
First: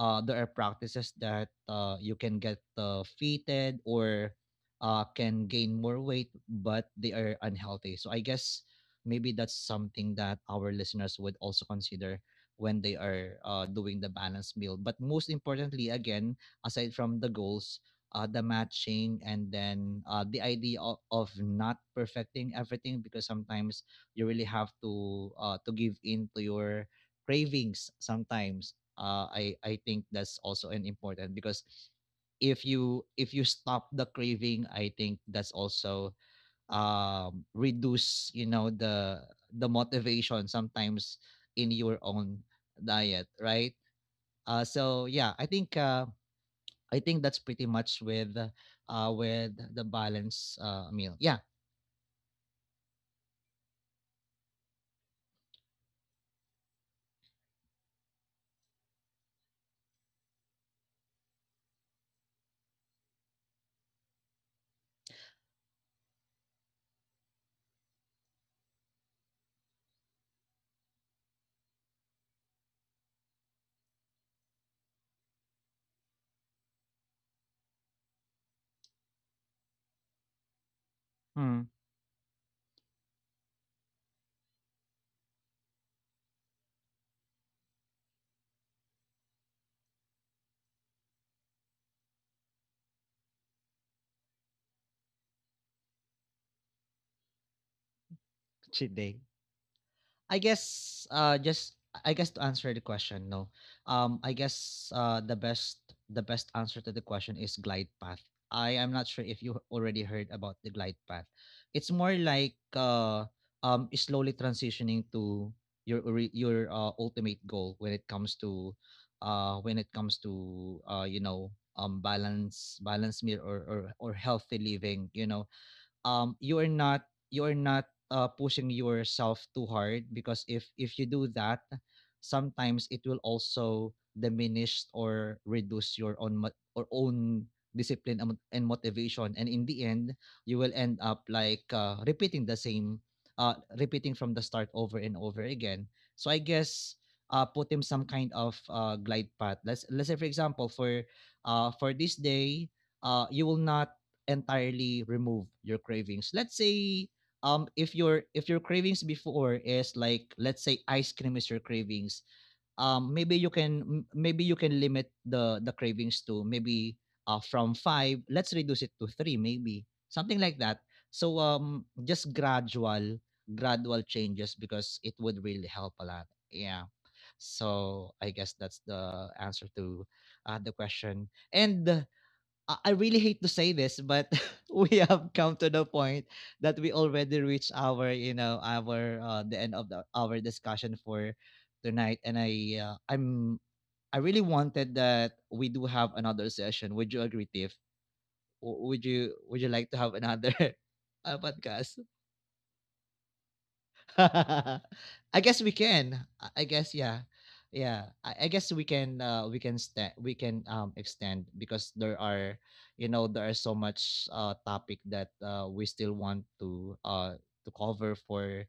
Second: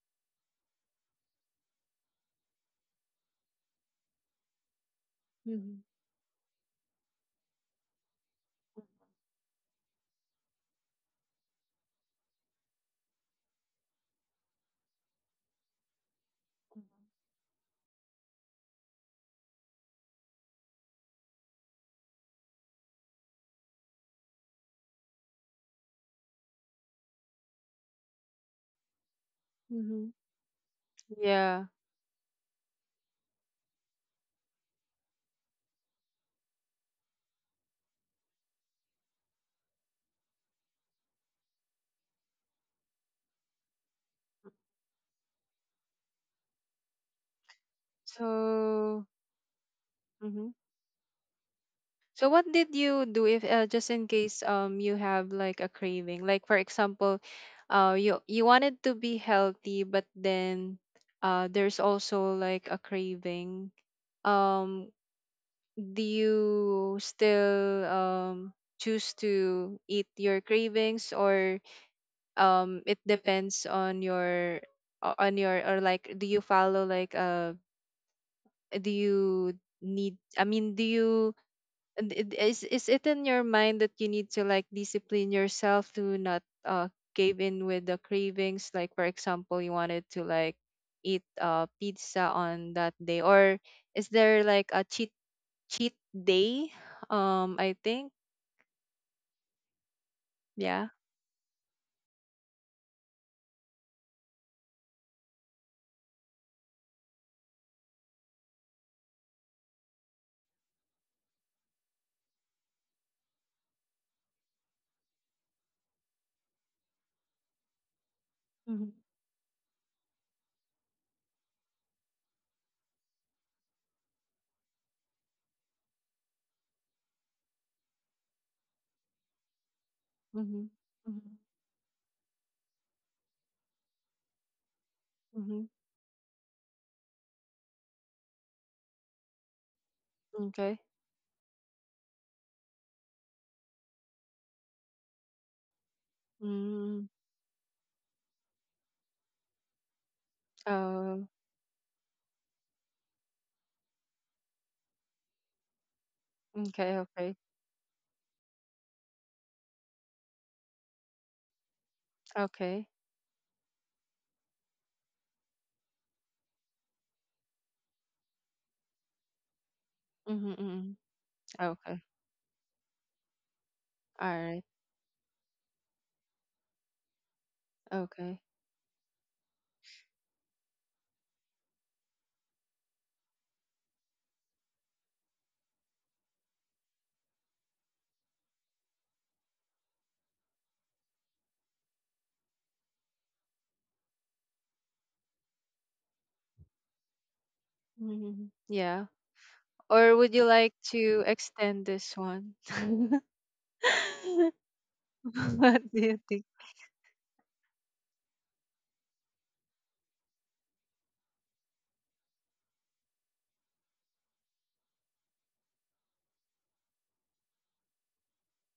S1: there are practices that you can get fitted or can gain
S2: Mm-hmm.
S1: more weight but they are unhealthy. So I guess maybe that's something that our listeners would also consider when they are doing the balanced meal. But most importantly, again, aside from the goals, the matching, and then the idea of not perfecting everything, because sometimes you really have to give in to your cravings. Sometimes I think
S2: Mm-hmm.
S1: that's also an important, because
S2: Yeah.
S1: if you stop the craving, I think that's also reduce you know the motivation sometimes in your own diet, right? So yeah, I think that's pretty much
S2: So,
S1: with the
S2: mm-hmm.
S1: balance meal. Yeah,
S2: So what did you do if, just in case, you have like a craving? Like for example, you wanted to be healthy but then there's also like a craving. Um do you still choose to eat your cravings, or it depends on your, on your, or like do you follow like, do you need I mean do you,
S1: mm,
S2: is it in your mind that you need to like discipline yourself to not uh cave in with the cravings, like for example you wanted to like eat pizza on that day, or is there like a cheat day? I think,
S1: cheat day. I
S2: yeah.
S1: guess just I guess, to answer the question, no. Um, I guess the best answer to the question is glide path. I am not sure if you already heard about the glide path. It's more like slowly transitioning to your ultimate goal when it comes to
S2: Mm-hmm.
S1: when it comes to you know balance meal or or healthy living, you know, you are not pushing yourself too hard, because
S2: Mm-hmm.
S1: if you do
S2: Mm-hmm.
S1: that, sometimes it will also diminish or
S2: Hmm.
S1: reduce your own mo- or own discipline and motivation, and in the end you will
S2: Okay.
S1: end up like repeating the same repeating from the start over and over again. So I guess
S2: Mm-hmm.
S1: put him some kind of glide path, let's say for example
S2: Uh,
S1: for this day you will not entirely remove your cravings. Let's
S2: okay.
S1: say
S2: Okay.
S1: if your cravings before is like, let's say, ice cream is your cravings,
S2: Okay.
S1: maybe you can maybe you can limit the cravings to maybe from 5, let's reduce it to 3 maybe. Something
S2: Mm-hmm.
S1: like that.
S2: Mm-hmm.
S1: So
S2: Okay.
S1: just gradual gradual
S2: All
S1: changes,
S2: right.
S1: because it would really help a lot. Yeah. So I
S2: Okay.
S1: guess that's the answer to the question. And I really hate to say this, but we have come to the point that we already reached our, you know, our the end of the, our discussion for tonight, and I really wanted that we do have another session. Would you agree, Tiff?
S2: Mm-hmm. Yeah.
S1: Would you like to
S2: Or
S1: have
S2: would you
S1: another
S2: like to extend
S1: podcast?
S2: this one?
S1: I guess we
S2: What do you
S1: can.
S2: think?
S1: I guess yeah, yeah. I guess we can. We can stand. We can extend, because there are, you know, there are so much topic that we still want to cover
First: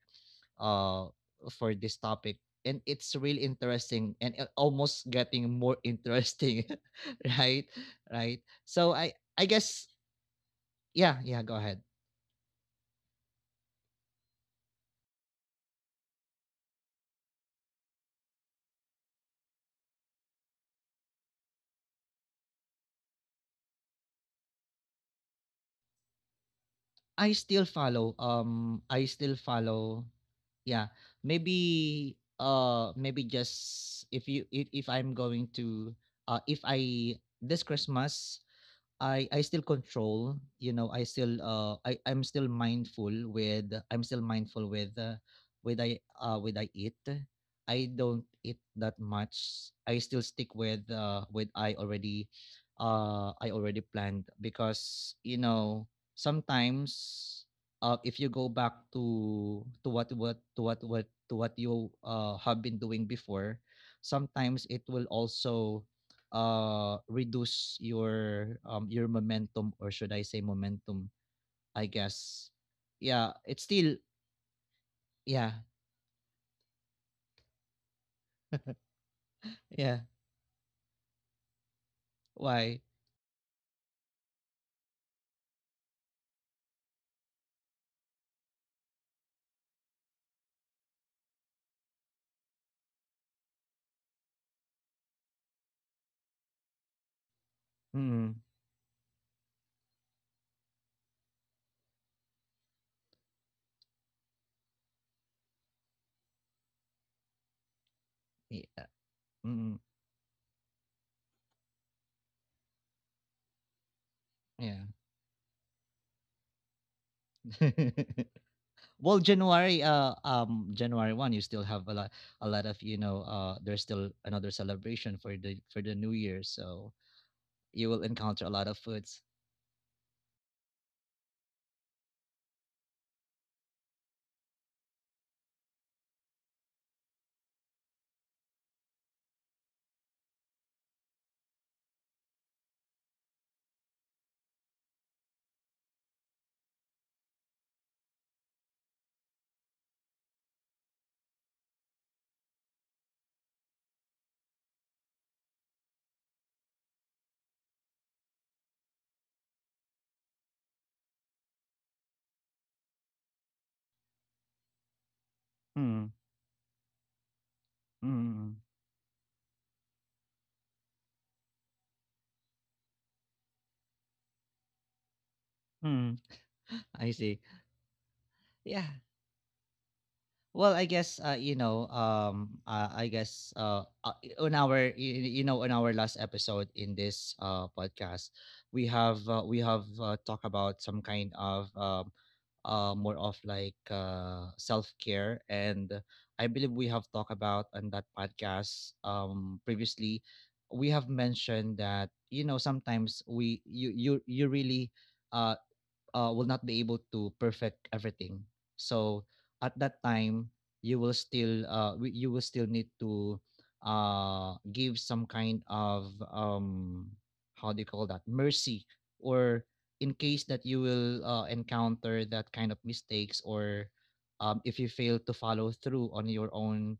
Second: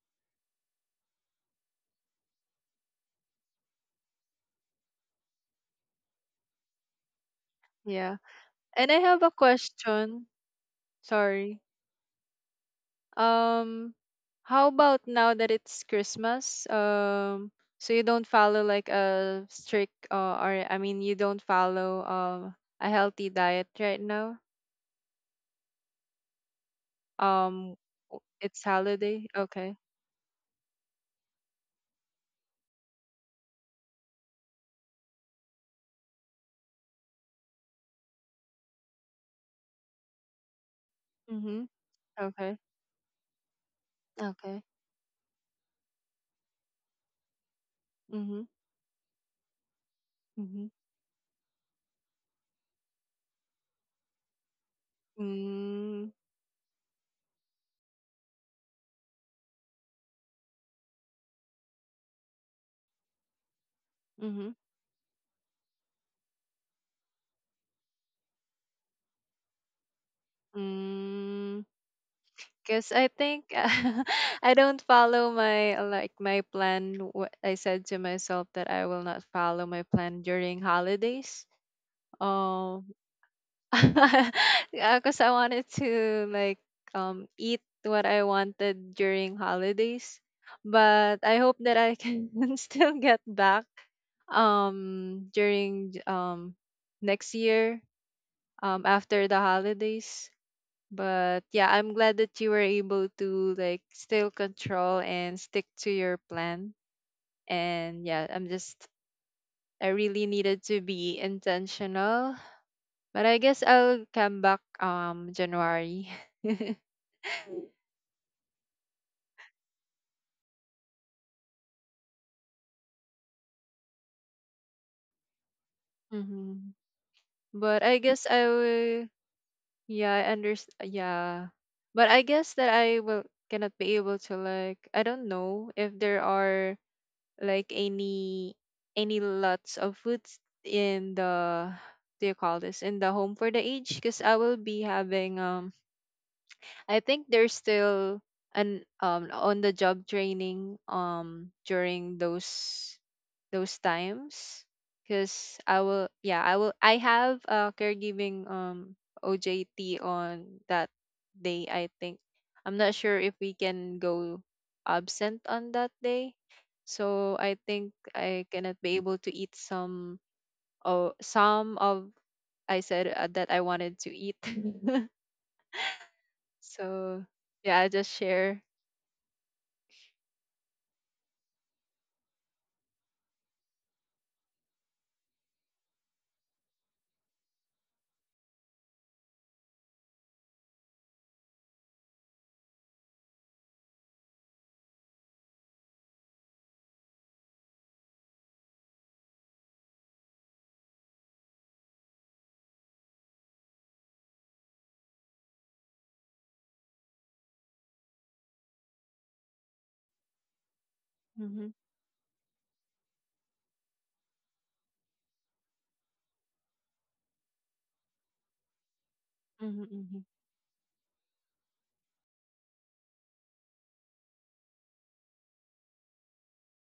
S1: uh for this topic, and it's really interesting and it almost getting more interesting, right?
S2: Yeah.
S1: Right.
S2: And
S1: So
S2: I have a
S1: I guess
S2: question.
S1: yeah, yeah. Go
S2: Sorry.
S1: ahead.
S2: Um, how about now that it's Christmas? So you don't follow like a strict, or I mean, you don't follow a healthy diet right now. Um, it's
S1: I
S2: holiday.
S1: still
S2: Okay.
S1: follow yeah, maybe, maybe just if you if I'm going to, if I this Christmas, I still control, you know, I still
S2: Mhm.
S1: I'm still
S2: Okay.
S1: mindful with I'm still
S2: Okay.
S1: mindful with with I eat. I don't
S2: Mhm.
S1: eat that much. I still stick
S2: Mhm.
S1: with I already planned, because you know
S2: Mm.
S1: sometimes if you go back to what you have been doing before,
S2: Mhm.
S1: sometimes it will also reduce your momentum or should I say momentum,
S2: Mm.
S1: I guess.
S2: Cause I
S1: Yeah,
S2: think
S1: it's still
S2: I don't follow
S1: yeah
S2: my, like, my plan. What I said to myself, that I will not follow my
S1: yeah
S2: plan during holidays.
S1: why
S2: Um, because I wanted to, like, eat what I wanted during holidays, but I hope that I can still get back during, next year,
S1: mm,
S2: after the holidays. But yeah, I'm glad that you were able to, like, still control and stick to your plan. And yeah,
S1: yeah, mm,
S2: I really needed to be intentional. But I guess I'll come back
S1: yeah.
S2: January.
S1: Well, January January 1st, you still have a lot of you know there's still another celebration for the new year,
S2: Mm-hmm.
S1: so you
S2: But
S1: will
S2: I guess
S1: encounter a
S2: I
S1: lot of
S2: will
S1: foods.
S2: Yeah, I understand, yeah. But I guess that I will cannot be able to, like, I don't know if there are like any lots of foods in the, do you call this, in the home for the age, because I will be having, I think there's still an on the job training, during those times, because I will, I have a caregiving, OJT, on that day, I think. I'm not sure if we can go absent on that
S1: mm,
S2: day, so I think I
S1: mm,
S2: cannot be able to eat some, or some of, I said, that I wanted to eat.
S1: mm. I
S2: So
S1: see.
S2: yeah, I just share.
S1: Yeah. Well, I guess you know, I guess on our on our last episode in this podcast, we have talked about some kind of more of like self care, and I believe we have talked about on that podcast previously. We have mentioned that you know sometimes we you you you really. Uh, will not be able to perfect everything. So at that time, you will still
S2: Mm-hmm.
S1: you will still need to give some kind of how do you call that, mercy, or
S2: Hmm.
S1: in
S2: Hmm.
S1: case that you will encounter that kind of mistakes, or if you fail to follow through on your own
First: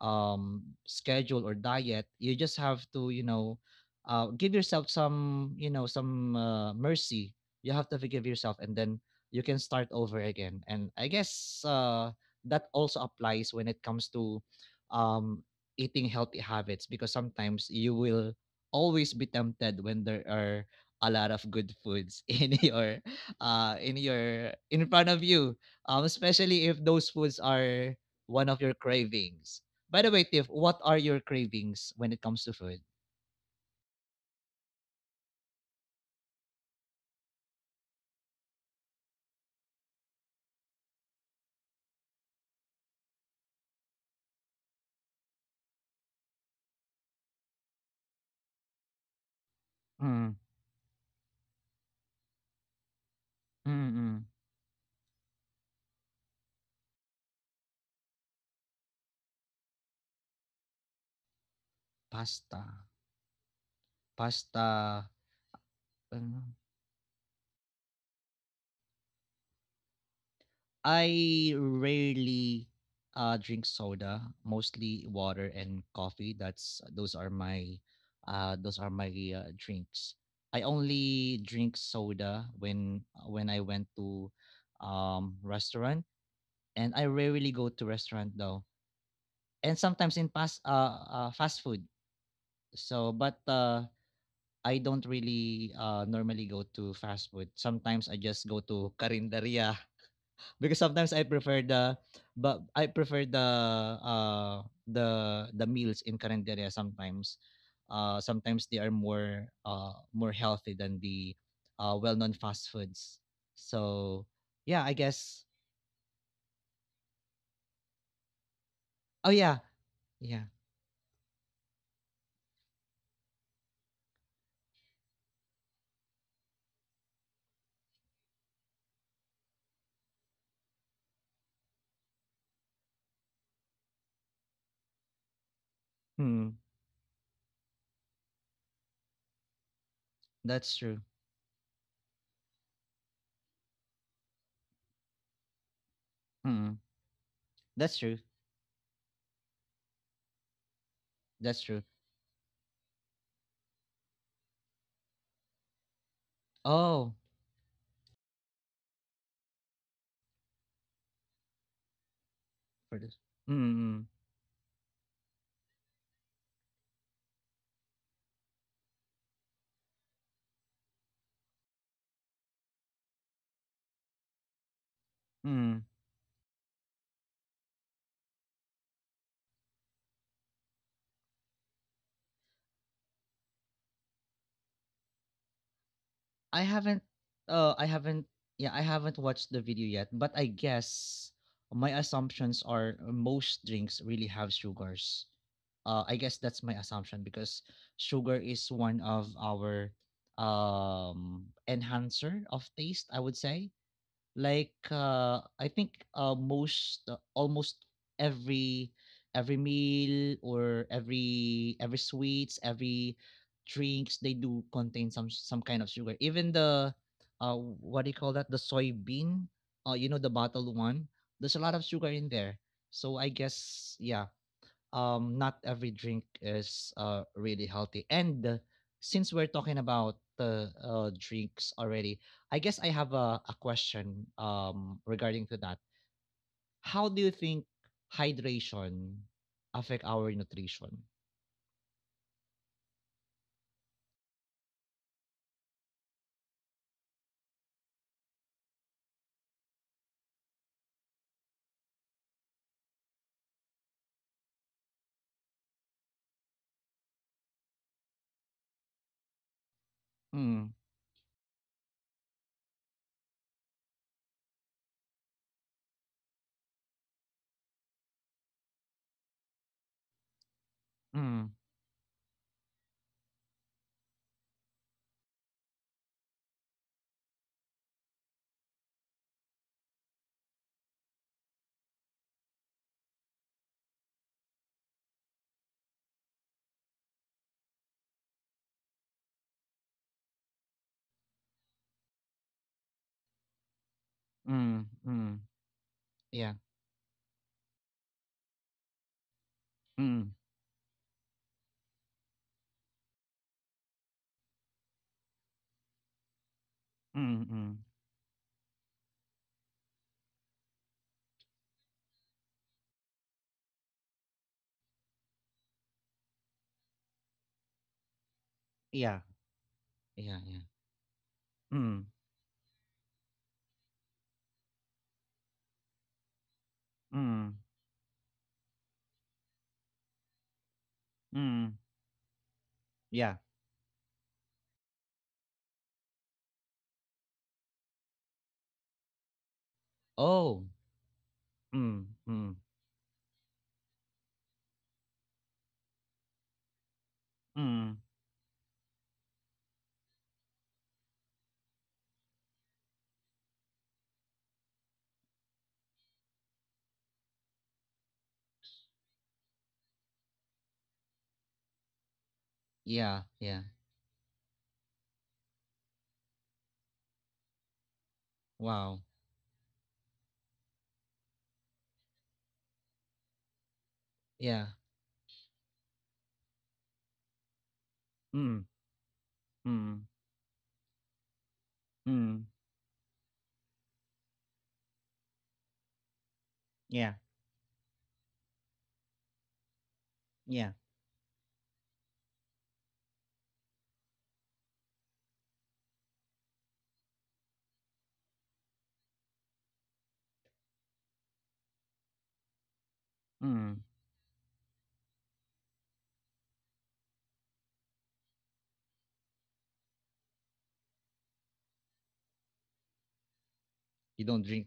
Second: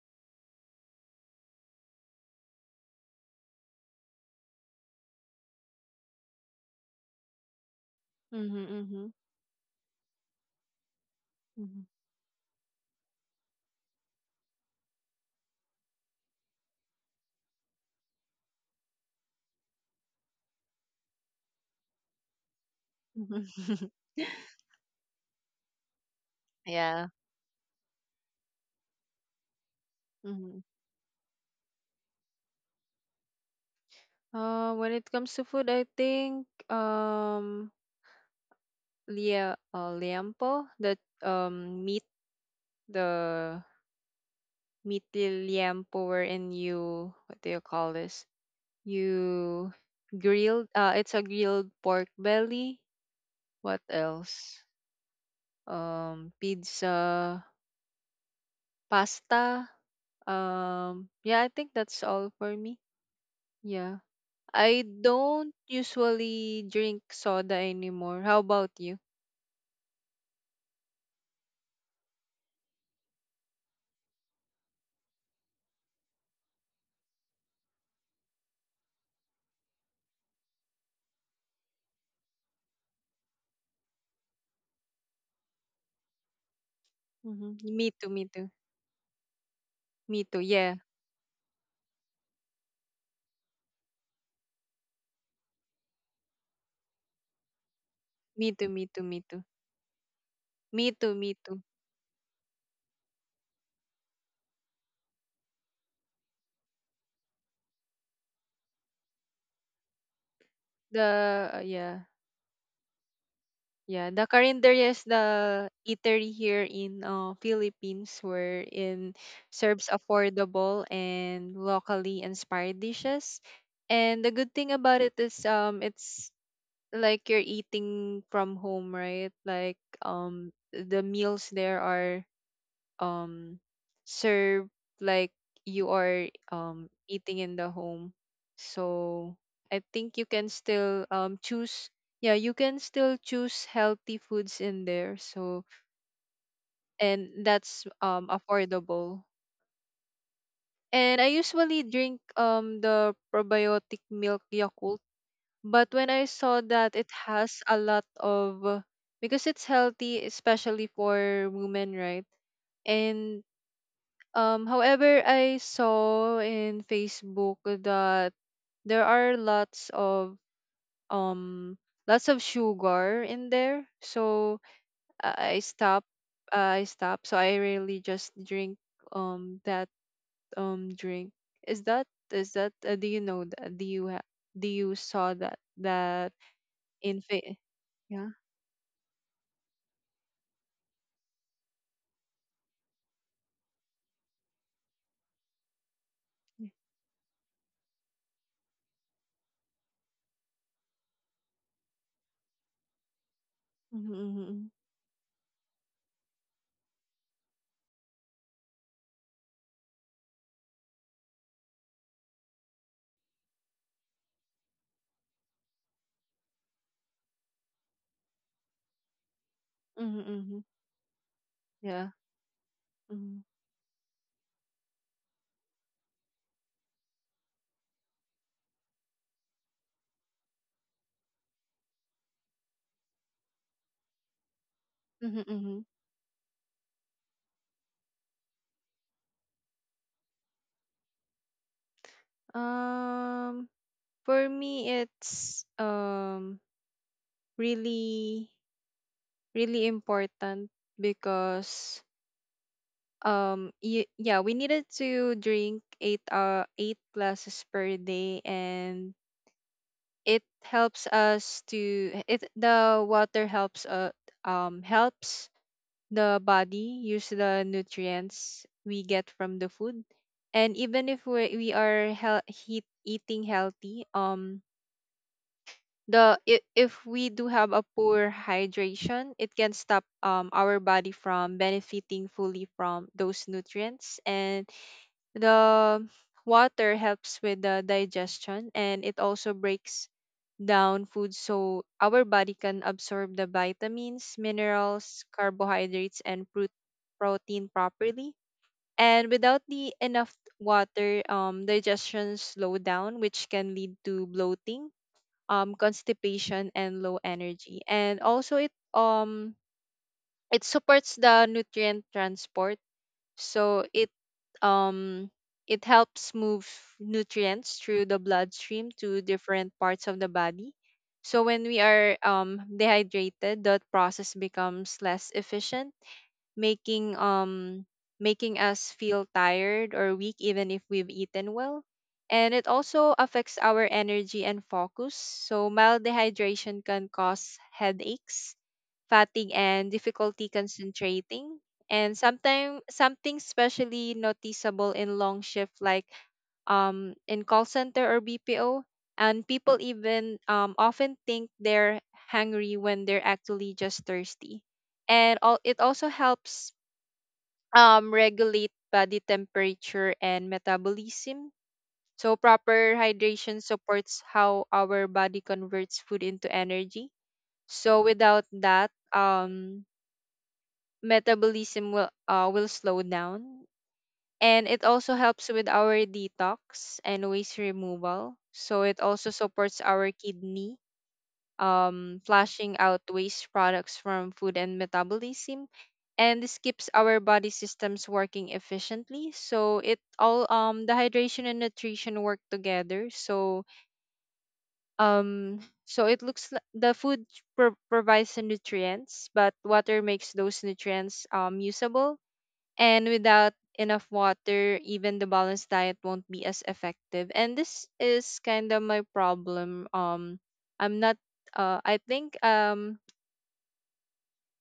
S1: schedule or diet, you just have to give yourself some mercy. You have to forgive yourself,
S2: Hmm.
S1: and then
S2: Hmm.
S1: you can start over again. And I guess that also applies when it comes to um eating healthy habits, because sometimes you will always be tempted when there are a lot of good foods in your
S2: Hmm.
S1: in front of you. Um, especially if
S2: Yeah.
S1: those foods are one of your cravings. By the way, Tiff, what are your cravings when it comes to food?
S2: When it comes to food, I think, liampo, the meat, the liampo wherein you, what do you call this? You
S1: mm,
S2: Grilled, it's a grilled pork belly.
S1: mm,
S2: What
S1: mm.
S2: else? Pizza, pasta. Yeah, I think that's all for
S1: Pasta.
S2: me. Yeah.
S1: Pasta.
S2: I don't
S1: Ano?
S2: usually drink soda anymore. How about you?
S1: I rarely drink soda, mostly water and coffee. That's those are my drinks. I only drink soda when I went to restaurant, and I rarely go
S2: Mm-hmm.
S1: to
S2: Me too, me
S1: restaurant
S2: too.
S1: though. And sometimes
S2: Me
S1: in
S2: too. Yeah.
S1: fast food. So, but I don't really normally go to fast food. Sometimes I
S2: Me
S1: just go
S2: too. Me
S1: to
S2: too. Me too.
S1: Karinderia, because
S2: Me too.
S1: sometimes I
S2: Me too.
S1: prefer the, but I prefer the uh the meals in Carinderia sometimes. Uh, sometimes they are more more healthy than the
S2: The yeah.
S1: well-known fast foods.
S2: Yeah, the
S1: So
S2: calendar
S1: yeah, I
S2: is
S1: guess.
S2: the eatery here in, Philippines, where in
S1: Oh yeah.
S2: serves
S1: Yeah.
S2: affordable and locally inspired dishes. And the good thing about it is, it's like you're eating from home, right? Like, the meals there are, um serve, like you are,
S1: Hmm.
S2: eating in the home. So I think you can
S1: That's true.
S2: still, choose, yeah, you can still choose healthy foods in there. So,
S1: Hmm.
S2: and that's
S1: That's true.
S2: affordable. And I
S1: That's true.
S2: usually drink the probiotic milk, Yakult, but when I saw that it
S1: Oh,
S2: has a lot of, because it's healthy especially for women, right?
S1: for this.
S2: And
S1: Hmm.
S2: However, I saw in Facebook that there are um lots of sugar in there. So I
S1: Hmm, hmm.
S2: stop. I stop. So I really just drink that drink. Is that, do you know that, do you saw that
S1: I haven't
S2: in
S1: I haven't,
S2: yeah.
S1: yeah, I haven't watched the video yet, but I guess my assumptions are most drinks really have sugars. Uh, I guess that's my assumption because sugar is one of our enhancer of taste, I would say.
S2: Mm-hmm, mm-hmm,
S1: Like I think most almost every every meal, or every sweets, every drinks, they do contain some kind of sugar, even the what do you call that, the soybean, you know,
S2: mm-hmm,
S1: the
S2: mm-hmm,
S1: bottled one. There's a lot of sugar
S2: yeah.
S1: in there. So I
S2: Mm-hmm,
S1: guess, yeah, not every drink is really healthy. And since we're talking about the drinks already, I guess I have a question regarding
S2: mm-hmm.
S1: to that.
S2: Mm-hmm.
S1: How do you think hydration affect our nutrition?
S2: Um. For me, it's, really really important, because yeah, we needed to drink eight glasses per day, and it
S1: Mm,
S2: helps us to, it the water helps, helps the body use the nutrients we get from the food, and even if
S1: mm,
S2: we are hel- heat eating healthy, if we do have a poor hydration, it can stop, our body from benefiting fully from those nutrients. And the water helps with the digestion, and it also breaks down food so our body can absorb the vitamins,
S1: mm,
S2: minerals,
S1: mm,
S2: carbohydrates,
S1: yeah,
S2: and protein properly. And without the
S1: mm,
S2: enough water, digestion slow down, which can lead to bloating, constipation, and low
S1: mm, mm,
S2: energy. And also it supports the nutrient transport. So um it helps move nutrients through the bloodstream
S1: yeah,
S2: to different parts of the
S1: yeah, yeah,
S2: body. So when we
S1: mm,
S2: are, dehydrated, that process becomes less efficient, making
S1: mm,
S2: um making us feel tired or weak, even if we've eaten
S1: mm,
S2: well, and it also
S1: yeah,
S2: affects our energy and focus. So mild dehydration can cause headaches, fatigue, and difficulty
S1: oh,
S2: concentrating,
S1: mm,
S2: and
S1: mm,
S2: sometimes something especially noticeable in long shift, like, in call
S1: mm,
S2: center or BPO, and people even, often think they're hungry when they're actually just thirsty. And all, it also helps, regulate body temperature and metabolism. So, proper
S1: yeah, yeah,
S2: hydration supports how our body converts food into energy. So, without that,
S1: wow,
S2: metabolism will slow down,
S1: yeah,
S2: and it also helps with our detox and waste removal.
S1: Mm,
S2: So, it also supports
S1: Mm,
S2: our kidney,
S1: mm,
S2: flushing out waste products from food and metabolism. And this keeps
S1: yeah,
S2: our body systems working efficiently. So it all,
S1: yeah,
S2: the hydration and nutrition work together. So um it looks like the food provides the nutrients, but water makes those nutrients usable, and without
S1: mm.
S2: enough water, even the balanced diet won't be as effective. And this is kind of my problem. I'm not. I think.
S1: You don't drink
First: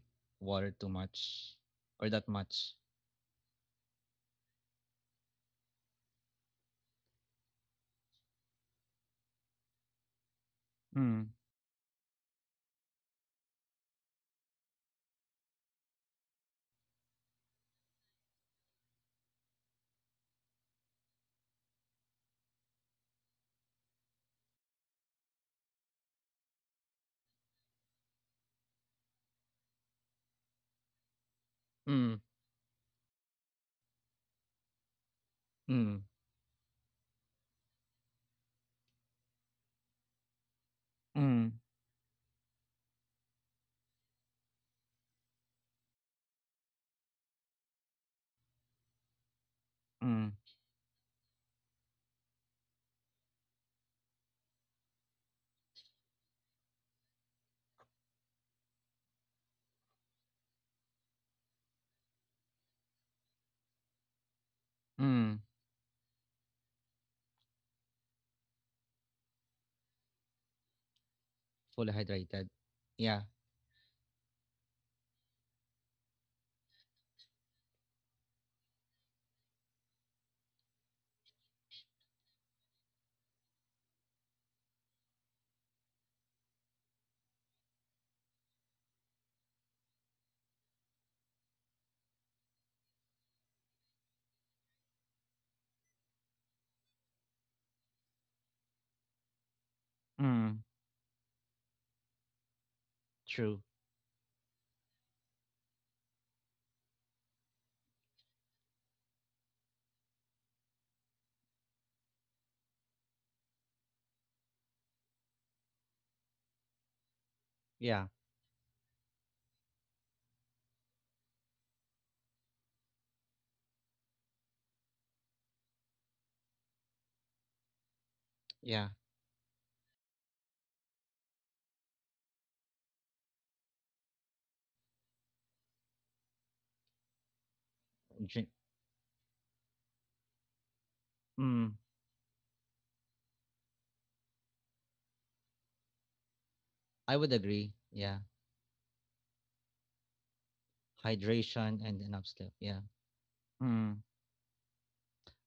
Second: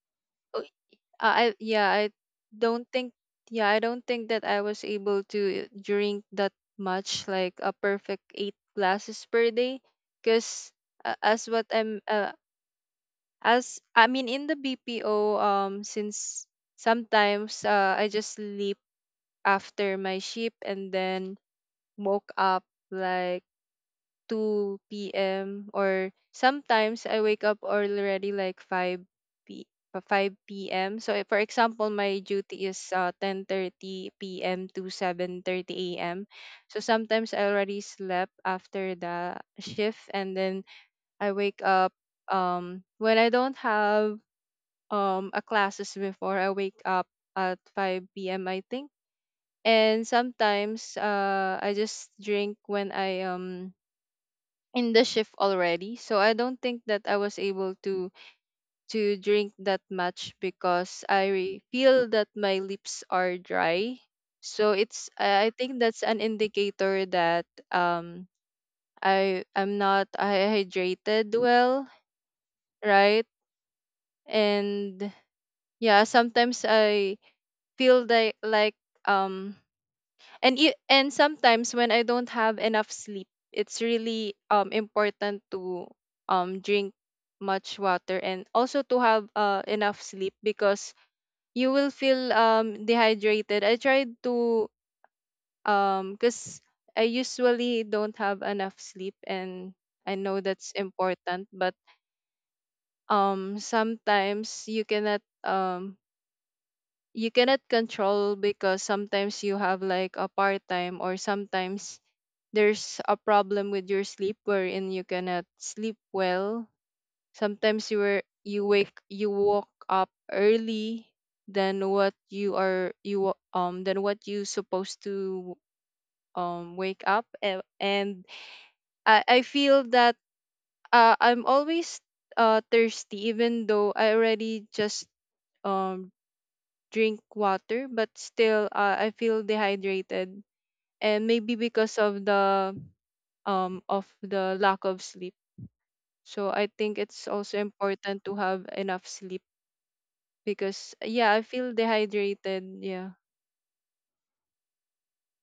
S2: uh,
S1: water too
S2: I
S1: much
S2: yeah.
S1: or
S2: I
S1: that much.
S2: don't think. Yeah, I don't think that I was able to drink that much, like a perfect 8 glasses per day, because,
S1: Mm,
S2: as what I'm. As I mean, in the BPO, since sometimes, I just sleep after my shift and then woke up like 2 p.m. Or sometimes I wake up already like 5 p uh, 5 p.m. So if, for example,
S1: mm,
S2: my duty is 10:30 p.m. to 7:30
S1: mm,
S2: a.m. So sometimes I already slept after the shift and then I
S1: mm,
S2: wake up when I don't have a classes before I wake up at 5 p.m. I think. And
S1: mm,
S2: sometimes I just drink when I in the shift already. So I don't think that I was able to drink that much because I feel that my lips are dry. So it's
S1: mm.
S2: I think that's an indicator that um I I'm not I hydrated well,
S1: Fully hydrated. Yeah,
S2: right? And yeah, sometimes I feel like um and and sometimes when I don't have enough sleep, it's really important to drink much water and also to have enough sleep because you will feel dehydrated. I tried to because I usually don't have enough sleep and I know
S1: mm,
S2: that's important, but
S1: true.
S2: sometimes you cannot control because sometimes you have like a part time or sometimes there's a problem with your sleep wherein you cannot sleep well. Sometimes you
S1: Yeah,
S2: were you wake you woke up early than what you are you wa- than what you supposed to wake up. And
S1: yeah.
S2: I feel that I'm always thirsty even though I already just um drink water but
S1: Drink.
S2: still, I feel dehydrated and maybe
S1: Mm,
S2: because of the lack of sleep. So I think
S1: I would
S2: it's also
S1: agree. Yeah,
S2: important to have enough sleep because yeah, I feel
S1: hydration and enough sleep. Yeah.
S2: dehydrated. Yeah.
S1: Mm.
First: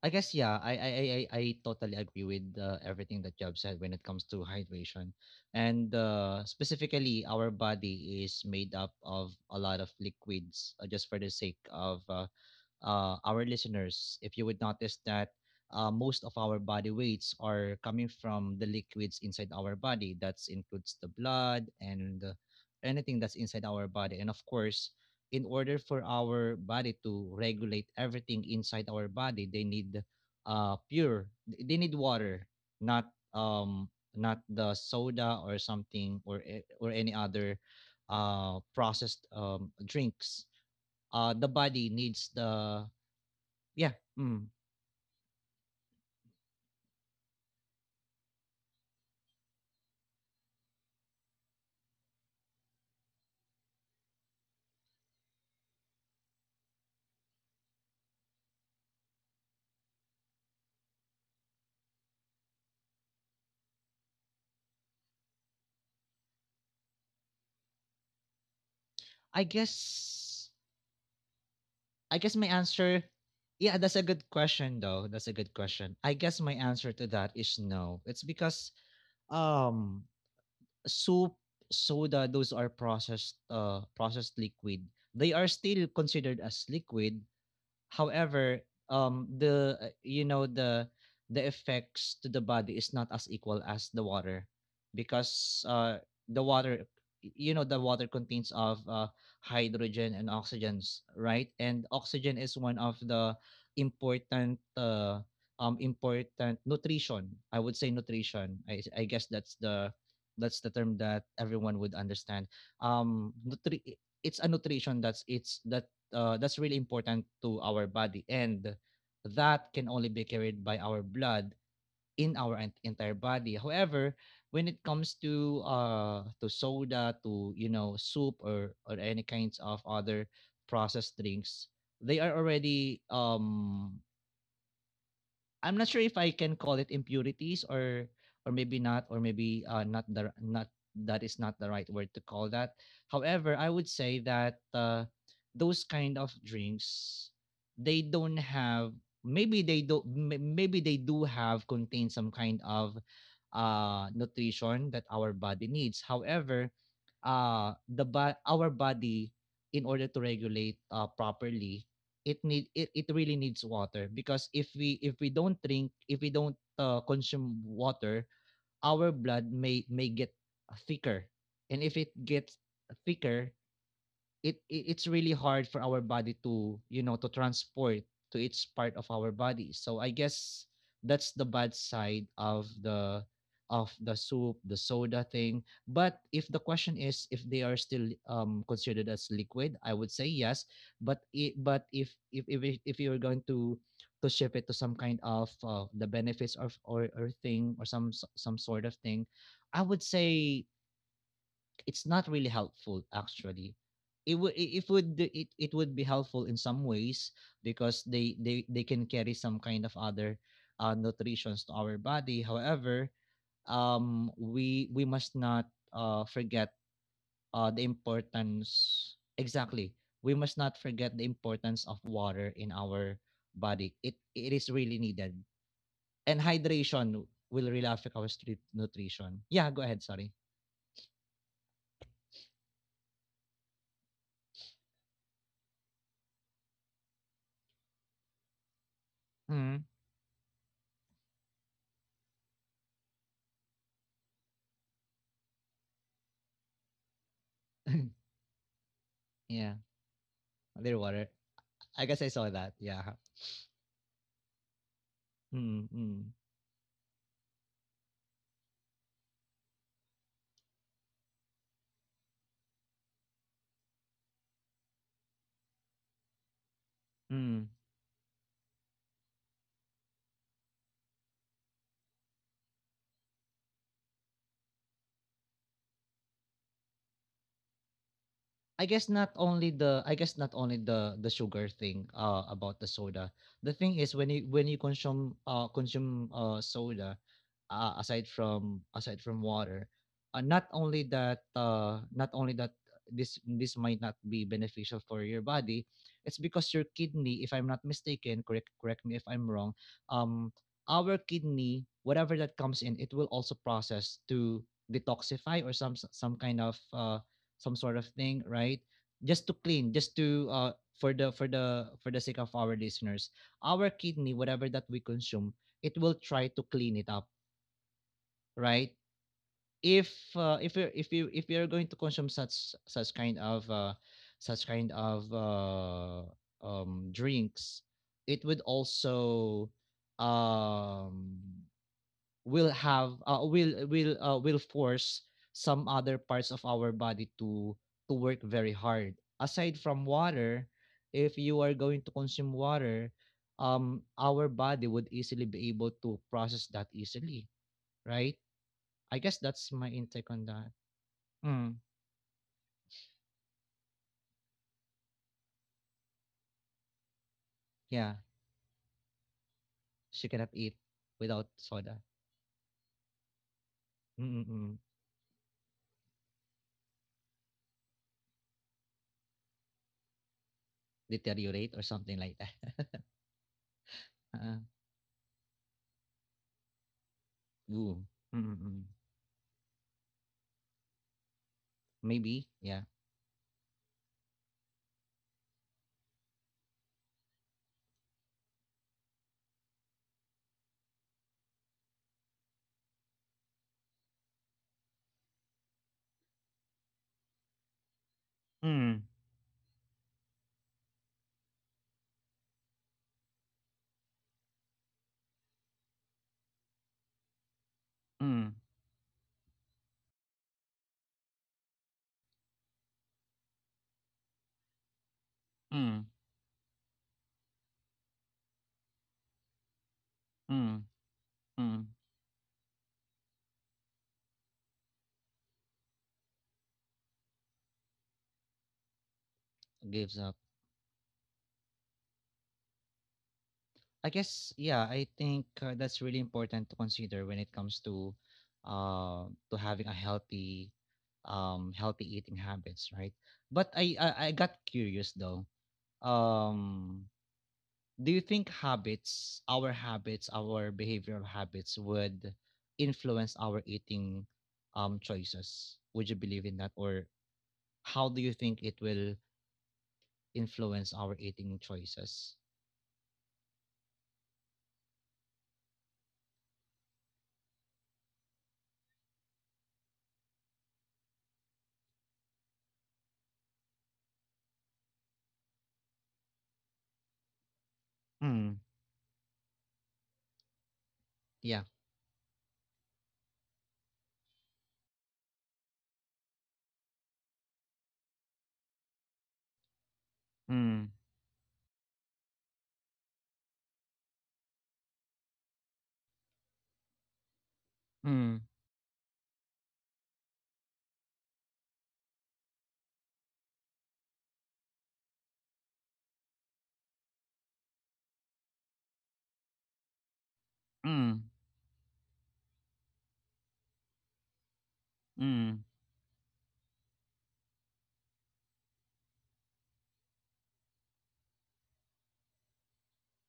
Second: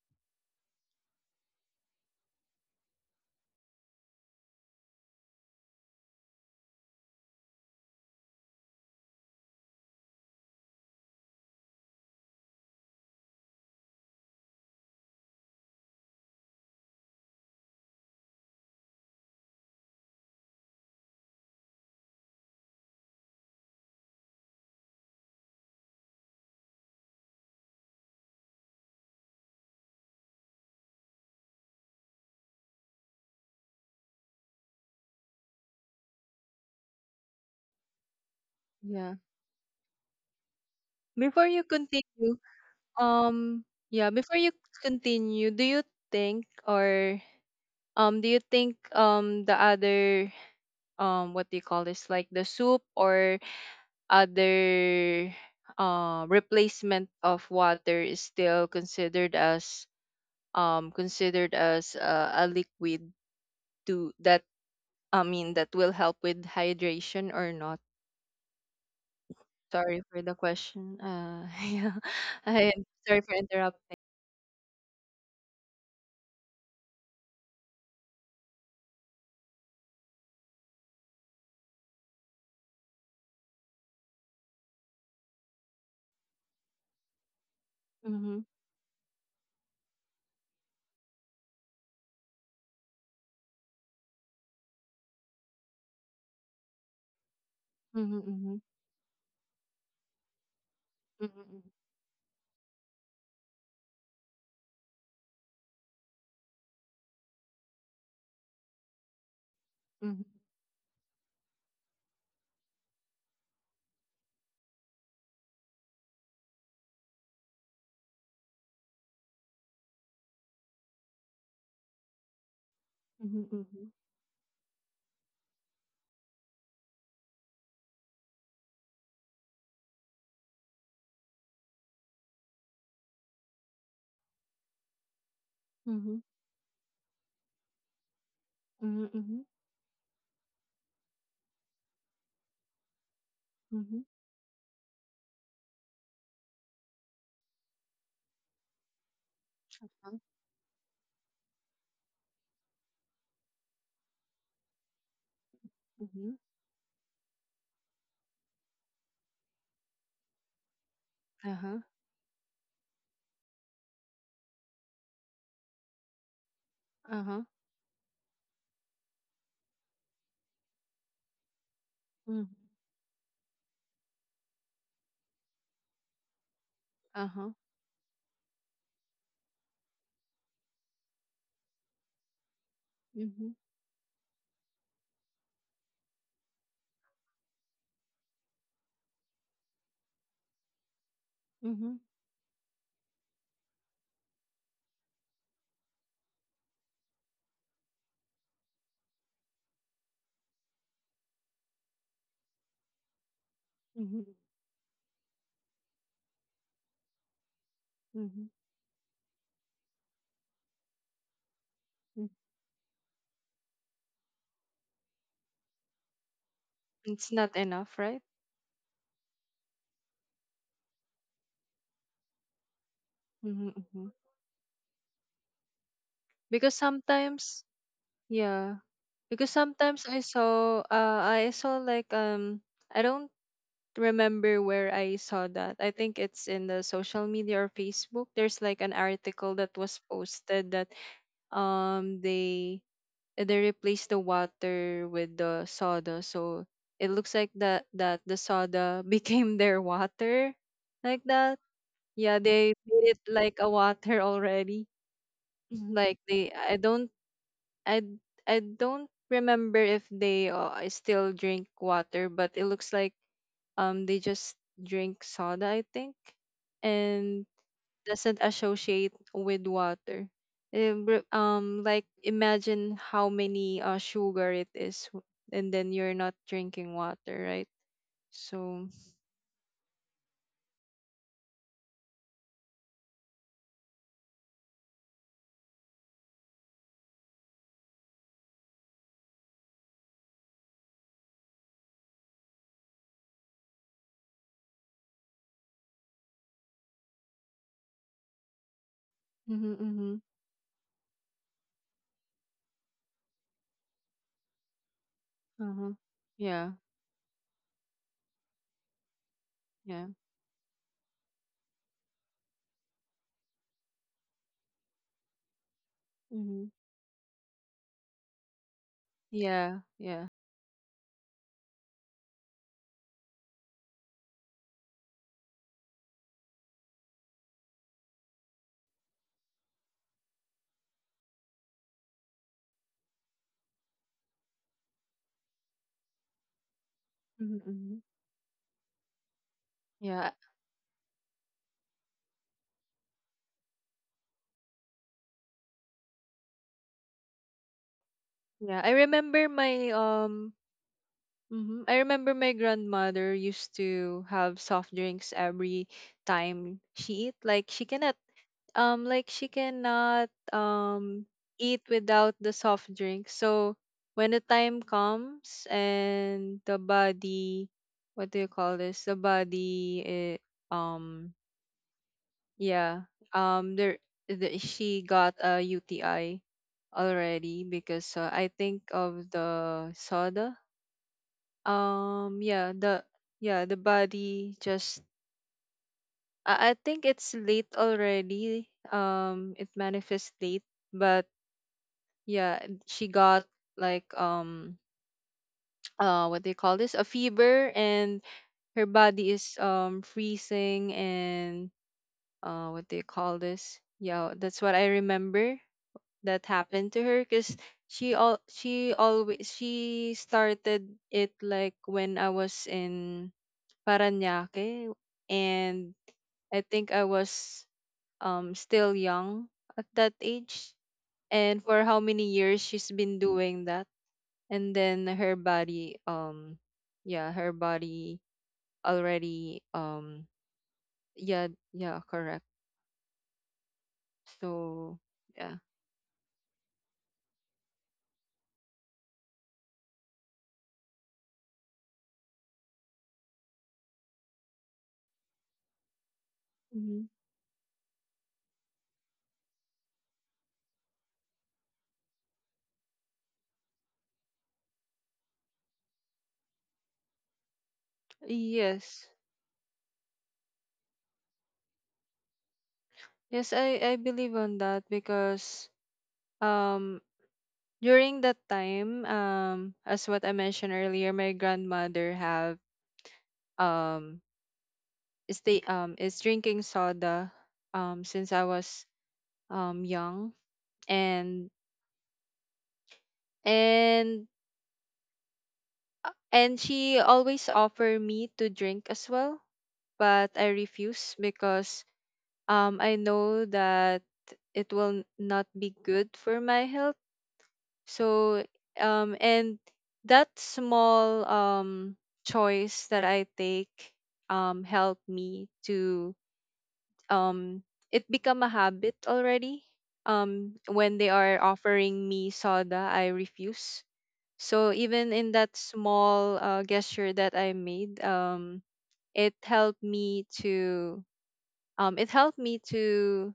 S1: I guess, yeah, I totally agree with everything that Job said when it comes to hydration, and specifically our body is made up of a lot of liquids, just for the sake of our listeners. If you would notice that most of our body weights are coming from the liquids inside our body. That includes the blood and anything that's inside our body. And of course, in order for our body to regulate everything inside our body, they need pure. They need water, not not the soda or something, or or any other
S2: Yeah.
S1: processed drinks.
S2: Before
S1: The
S2: you
S1: body needs
S2: continue,
S1: the,
S2: um
S1: yeah.
S2: yeah, before
S1: Mm.
S2: you continue, do you think or do you think the other what do you call this, like the soup or other replacement of water is still considered as a liquid to that I mean, that will help with hydration or not?
S1: I
S2: Sorry for the
S1: guess
S2: question. Yeah,
S1: I guess my
S2: I
S1: answer,
S2: sorry for
S1: yeah,
S2: interrupting.
S1: that's a good question though. That's a good question. I guess my answer to that is no. It's because um soup, soda, those are processed processed liquid. They are still considered as liquid.
S2: Mm-hmm.
S1: However, the you know, the effects to the body is not as equal as the water, because the water, you know, the water contains
S2: Mm-hmm.
S1: of hydrogen and oxygens, right?
S2: Mm-hmm.
S1: And oxygen is one of the important important nutrition. I would say nutrition. I guess that's the,
S2: Mm-hmm.
S1: that's the term that everyone would understand. Um, nutri- it's a nutrition that's it's that that's really important to our body, and that can only be carried by our blood in our entire
S2: Mm-hmm.
S1: body.
S2: Mm-hmm.
S1: However, when it comes to soda, to, you know, soup, or any kinds of other processed drinks, they are already, I'm not sure
S2: Mm-hmm.
S1: if I can call it impurities, or maybe not, or
S2: Mm-hmm.
S1: maybe not the not, that is not the right word to call that. However, I would
S2: Mm-hmm.
S1: say that those kind of drinks, they don't have, maybe they do, maybe they do have contain some kind of nutrition that our body needs.
S2: Mm-hmm.
S1: However, our body, in order to regulate
S2: Uh-huh.
S1: properly, it really needs water. Because if we, if we don't drink, if we don't
S2: Uh-huh.
S1: consume water, our blood may get thicker. And if it
S2: Mm-hmm.
S1: gets thicker, it's really hard for our body to, you know, to
S2: Uh-huh.
S1: transport to its part of our body. So I guess that's the bad side of the,
S2: Mm-hmm.
S1: of the soup, the soda thing. But if the question is, if they are still considered as liquid, I would say yes. But
S2: Mm-hmm.
S1: if you're going to shift it to some kind of the benefits of, or thing, or some sort of thing, I would say it's not really helpful actually.
S2: Mm-hmm.
S1: It would, it would, it would be helpful in some ways, because they
S2: Mm-hmm.
S1: they they can carry some kind of other nutritions to our
S2: Mm-hmm.
S1: body. However, we must not forget
S2: It's not
S1: the
S2: enough, right?
S1: importance, exactly. We must not forget the importance of water in our
S2: Mm-hmm.
S1: body.
S2: Mm-hmm.
S1: It is really needed. And
S2: Because
S1: hydration
S2: sometimes,
S1: will really affect our street
S2: yeah.
S1: nutrition.
S2: Because
S1: Yeah, go ahead,
S2: sometimes
S1: sorry.
S2: I saw like. I don't remember where I saw that. I think it's in the social media or Facebook. There's like an article that
S1: Mm.
S2: was posted that um they they replaced the water with the soda. So it looks like that that the soda became
S1: Yeah,
S2: their water
S1: their
S2: like
S1: water.
S2: that.
S1: I guess I
S2: Yeah,
S1: saw
S2: they
S1: that. Yeah.
S2: made it like a water already.
S1: Mm,
S2: Mhm. Like
S1: Hmm.
S2: they I I don't remember if they still drink water, but it looks like they just drink soda, I think, and
S1: Mm.
S2: doesn't associate with water. It like imagine how many sugar it is, and then you're not drinking water, right? So
S1: Not only the, not only the sugar thing about the soda. The thing is, when you, when you consume soda, aside from water, not only that this might not be beneficial for your body, it's because your kidney, if I'm not mistaken, correct me if I'm
S2: mm-hmm,
S1: wrong,
S2: mm-hmm,
S1: um our kidney, whatever that comes in, it will also process to detoxify or
S2: uh-huh,
S1: some
S2: yeah,
S1: kind of some sort of thing, right? Just to clean,
S2: yeah,
S1: just to for the, for the sake of our listeners, our kidney, whatever that we consume, it will try
S2: mm-hmm,
S1: to clean it up, right?
S2: yeah,
S1: If
S2: yeah.
S1: if you if you, if you're going to consume such kind of such kind of uh, drinks, it would also um will have will force some other parts of our body
S2: Mm-hmm.
S1: to work very hard. Aside from
S2: Yeah,
S1: water, if you are going to consume water, our body would easily be able to process that easily, right?
S2: yeah. I
S1: I guess
S2: remember
S1: that's
S2: my
S1: my intake
S2: um
S1: on that. Mm,
S2: hmm I remember my grandmother used to have soft drinks every time she eat.
S1: yeah,
S2: Like she cannot
S1: she cannot eat
S2: um
S1: without
S2: eat
S1: soda.
S2: without the soft drink. So when the time
S1: Mm-mm-mm.
S2: comes and the body, what do you call this? The body, um
S1: Deteriorate or something like that.
S2: yeah. Um there
S1: uh,
S2: she got a UTI already
S1: Ooh.
S2: because, I think,
S1: Mm-mm-mm.
S2: of the soda. um,
S1: Maybe,
S2: yeah,
S1: yeah.
S2: the yeah, the body just, I think it's late already. It manifests late, but yeah, she got like what do you call this? A fever, and her
S1: Mm,
S2: body is freezing and what do you call this? Yeah, that's what I remember that happened to her because she all
S1: mm,
S2: she always she started it like when I was in Parañaque, and
S1: mm,
S2: I think I was still young at that age.
S1: mm.
S2: And for
S1: Mm,
S2: how many years she's been doing that, and then her body, yeah, her body already,
S1: gives up.
S2: yeah, yeah, correct.
S1: I guess, yeah,
S2: So
S1: I think
S2: yeah.
S1: that's really important to consider when it comes to having a healthy healthy eating habits, right? But I got curious though.
S2: Mhm.
S1: Um, do you think habits, our behavioral habits would influence our eating choices? Would you believe in that, or how do you think it
S2: Yes,
S1: will influence our eating choices?
S2: yes, I believe on that because um during that time, as what I mentioned earlier, my grandmother have um stay is drinking soda since I
S1: Mm,
S2: was young, and
S1: yeah.
S2: and she always offer me to drink as well, but I
S1: Mm,
S2: refuse because I know that it will not be good for my health.
S1: mm.
S2: So and that small choice that I take help me to um it become a habit already. Um, when they
S1: Mm,
S2: are offering me soda, I refuse. So even in that
S1: mm,
S2: small gesture that I made, it helped me to it helped me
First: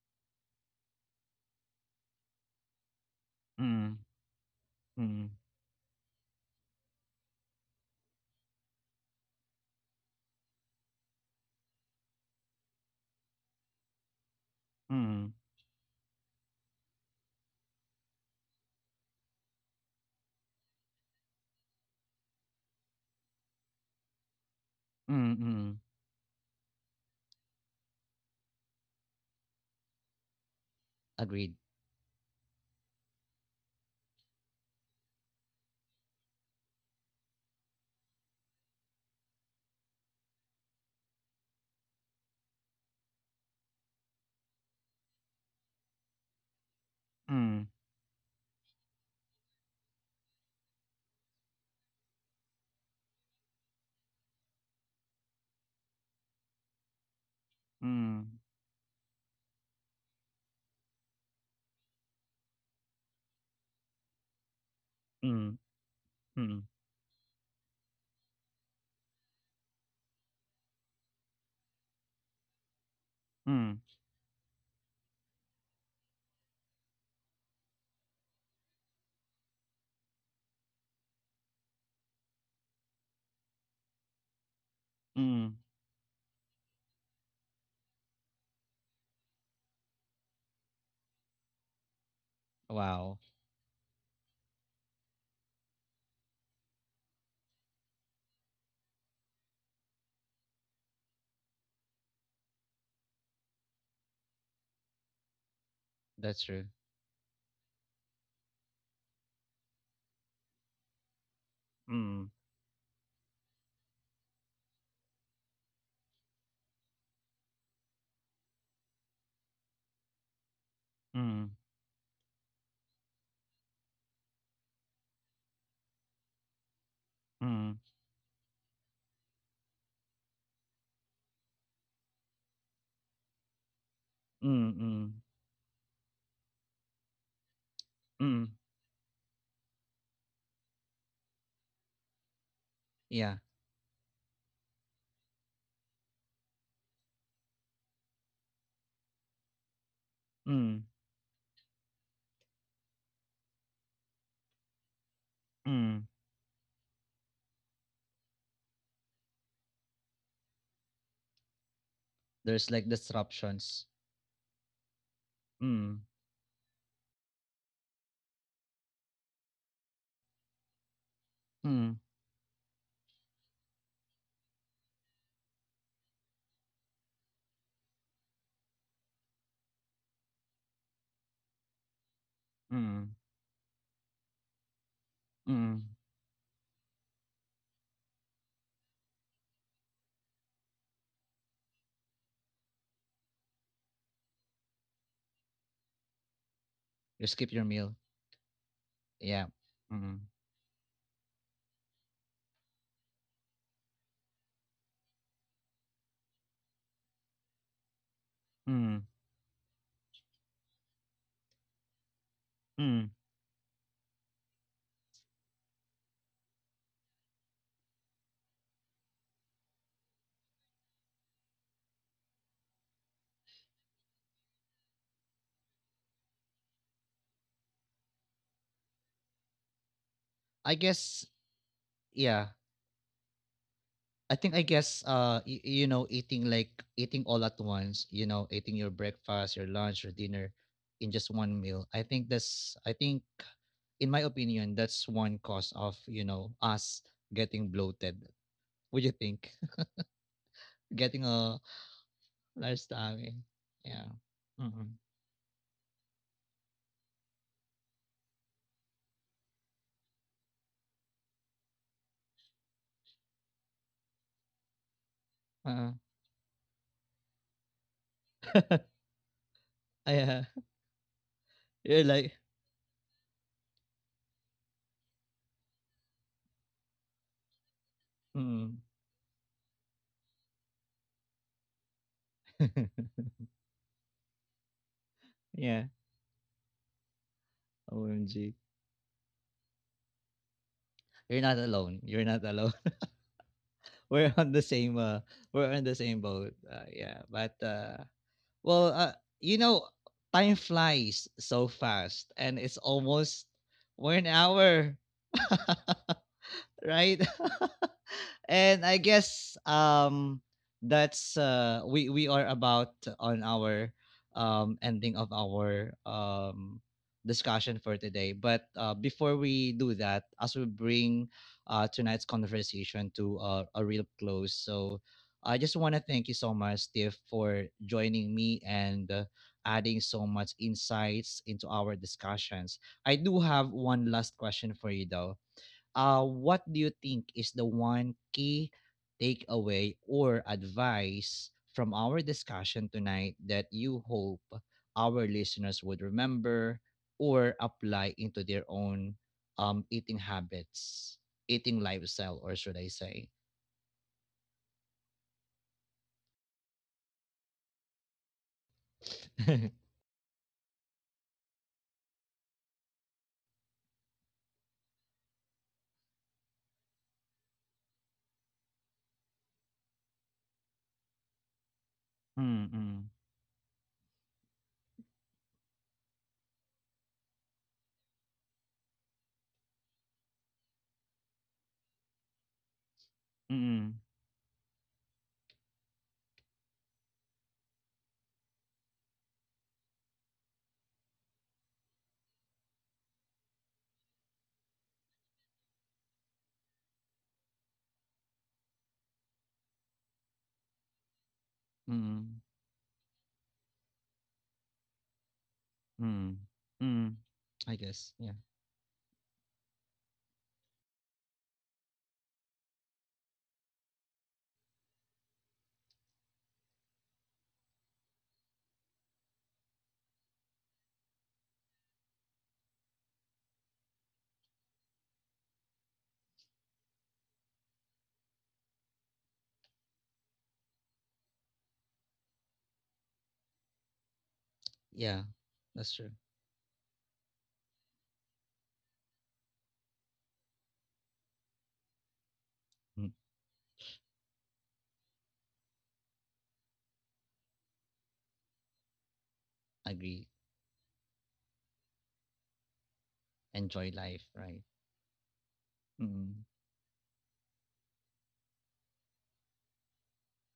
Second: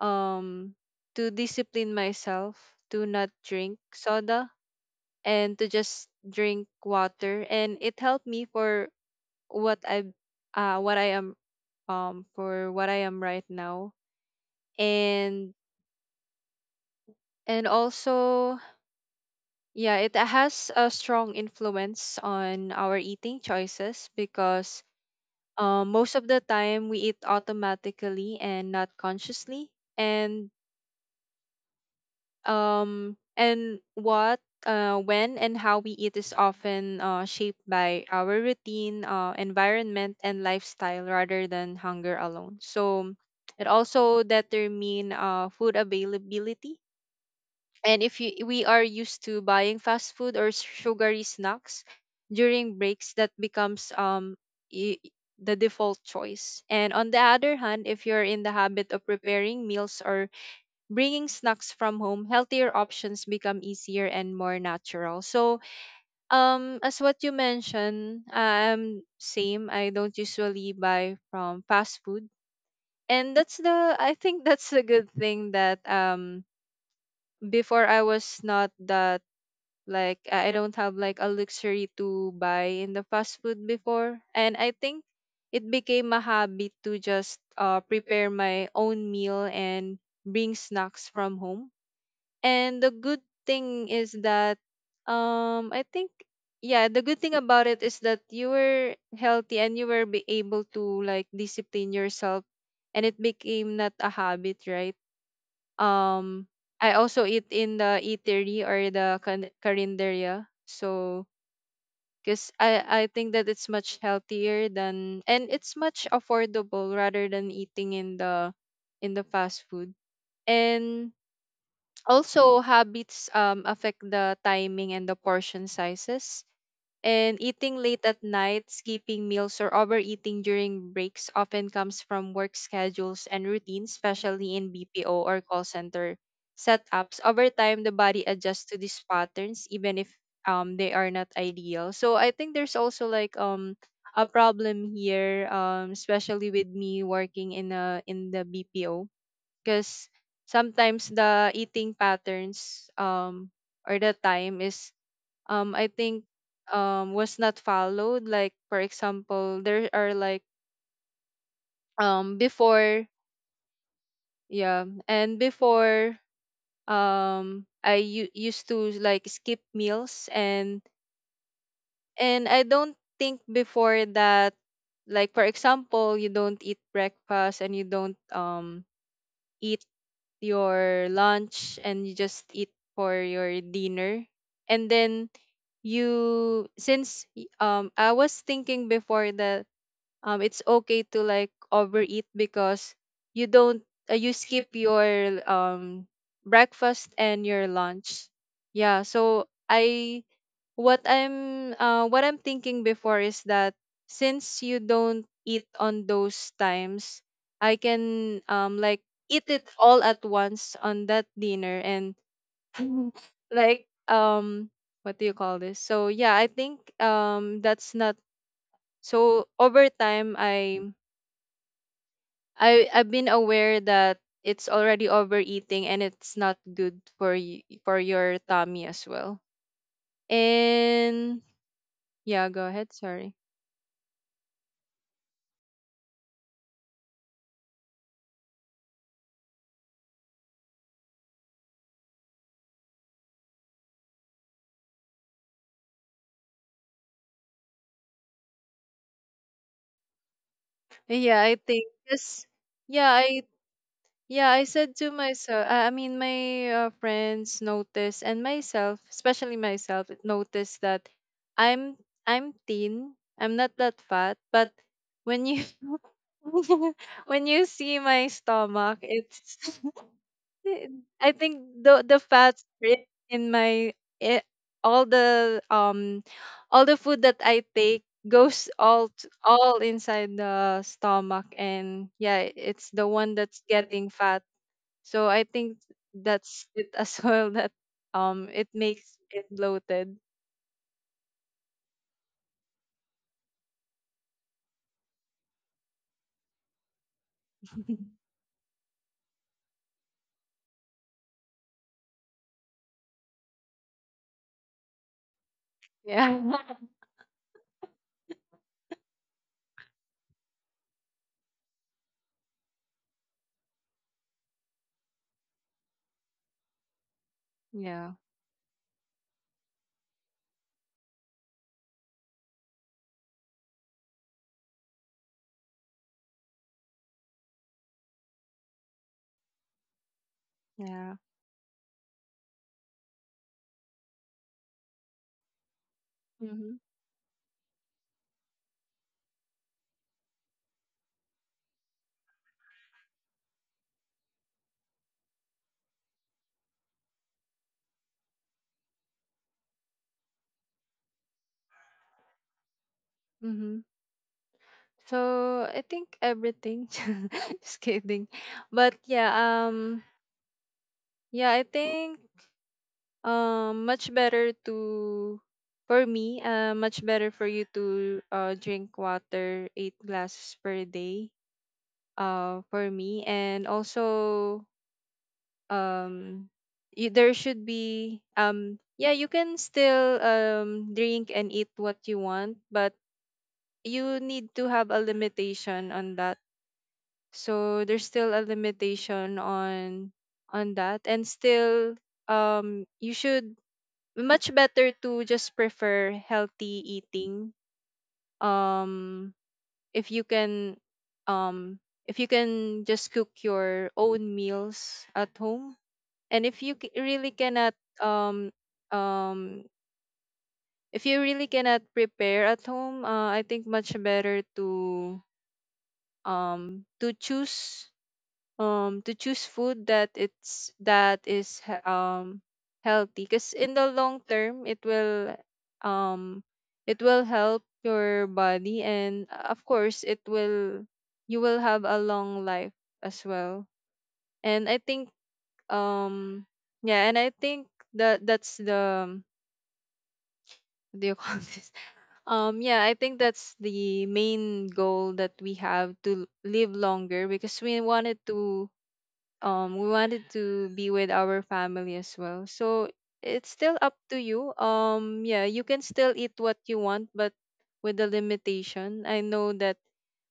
S2: um to discipline myself to not drink
S1: mm,
S2: soda
S1: mm,
S2: and to just drink water, and it helped me for what I what I am, for what I am right now.
S1: mm,
S2: and And also, yeah, it has a strong influence on our eating choices because,
S1: mm, mm.
S2: most of the time we eat automatically and not consciously. And
S1: Agreed.
S2: um, and what, when, and how we eat is often, shaped by our routine, environment, and lifestyle rather than hunger alone. So it also determine, food availability.
S1: Mm,
S2: And if you, we are used to buying fast food or sugary snacks during breaks, that becomes y- the default choice. And on the other hand, if you're
S1: mm,
S2: in the habit of preparing meals or bringing snacks from home, healthier options become easier and more natural. So,
S1: mm, mm,
S2: as what you mentioned, same. I don't usually buy from fast food, and that's
S1: mm,
S2: the. I think that's a good thing that before I was not that like, I don't have like a luxury to buy in the fast food before, and I think
S1: mm.
S2: it became a habit to just, prepare my own meal and bring snacks from home. And the
S1: Wow,
S2: good thing is that I think, yeah, the good thing about it is that you were healthy and you were be able to like discipline yourself, and it became not a habit, right?
S1: that's
S2: Um,
S1: true.
S2: I also eat in the eatery or the carinderia. So,
S1: Mm,
S2: because I think that it's much healthier than and it's much affordable rather than eating in the fast food. And
S1: mm,
S2: also habits affect the timing and the portion sizes. And eating
S1: mm,
S2: late at night, skipping meals, or overeating during breaks often comes from work schedules and routines, especially in
S1: mm,
S2: BPO
S1: mm,
S2: or call center setups. Over time, the body
S1: mm.
S2: adjusts to these patterns, even if they are not ideal. So I think there's also like
S1: Yeah.
S2: a problem here, especially with me working in a in the BPO, because
S1: Mm,
S2: sometimes the eating patterns or the time is I
S1: mm.
S2: think was not followed, like for example there are like
S1: There's like
S2: before
S1: disruptions.
S2: yeah and
S1: Mm,
S2: before, I used to like skip meals,
S1: mm,
S2: and I don't think before that, like for example, you don't eat breakfast and you don't eat your lunch and you just eat for
S1: mm,
S2: your dinner and then
S1: mm.
S2: I was thinking before that it's okay to like overeat because you don't, you skip your um breakfast
S1: You
S2: and
S1: skip your
S2: your
S1: meal.
S2: lunch. yeah so
S1: Yeah. Mm,
S2: i what i'm uh what I'm thinking before is that since you don't eat on those times, I can like
S1: mm,
S2: eat it all at once on that dinner and
S1: mm.
S2: like what do you call this. So yeah, I think that's not, so over time I've been aware that it's already overeating, and it's not good for you for your tummy as well.
S1: I guess,
S2: And yeah,
S1: yeah.
S2: go ahead. Sorry.
S1: I you know eating like, eating all at once, you know, eating your breakfast, your lunch, your dinner in just one meal. I think in my opinion that's one cause of, you know, us getting bloated. What do you think? Getting
S2: Yeah, I
S1: a
S2: think yes.
S1: large
S2: Yeah,
S1: stomach. Yeah.
S2: I said
S1: Mm-mm.
S2: to myself. My friends noticed and myself, especially myself, noticed that I'm I'm thin. I'm not that fat, but when you
S1: Uh,
S2: when you see my stomach, it's
S1: yeah.
S2: I think
S1: You're
S2: the
S1: like
S2: fats are in my eh, all the um all the food that I take goes
S1: mm.
S2: all inside the stomach, and yeah, it's the one that's getting fat. So I think
S1: Yeah.
S2: that's it, as well, that
S1: OMG.
S2: it makes it bloated.
S1: You're not alone. You're not alone. we're on the same uh we're on the same boat. Yeah, but Well, you know, time flies so fast, and it's almost 1 hour.
S2: Yeah,
S1: Right? And I guess that's we are about on our ending of our discussion for
S2: yeah,
S1: today. But before we do that, as we bring tonight's conversation to a real close, so I just want to thank you so much, Steve, for joining me, and adding so much
S2: yeah,
S1: insights into our discussions. I do have one last question for you though.
S2: mm-hmm.
S1: What do you think is the one key takeaway or advice from our discussion tonight that you hope our listeners would remember or apply into their own eating habits, eating lifestyle, or should I say?
S2: Mm-hmm. So I think everything, just kidding, but yeah, um yeah I think, um, much better to, for me, much better for you to drink water 8 glasses per day.
S1: Mm-mm.
S2: For
S1: Mm-mm.
S2: me, and also, um, you, there should be you can still drink and eat what you want, but you need to have a limitation on that. So there's still a limitation on that, and still you should, much better to just prefer healthy eating um if you can um if
S1: Mm-mm.
S2: you can just cook your own meals at home.
S1: Mm.
S2: And if you
S1: Mm.
S2: really
S1: I
S2: cannot
S1: guess. Yeah.
S2: um um if you really cannot prepare at home, I think much better to um to choose to choose food that it's that is he- healthy, because in the long term um it will help your body and, of course it will, you will have a long life as well. And I
S1: Yeah.
S2: think
S1: That's true.
S2: um yeah and I think that that's the what do you call this yeah
S1: Mm.
S2: I think that's the main goal, that we have to live longer because we
S1: Agree.
S2: wanted to be with our family as well. So it's
S1: Enjoy
S2: still up
S1: life,
S2: to
S1: right?
S2: you, yeah, you can still
S1: Mm-mm.
S2: eat what you want, but with the limitation. I know that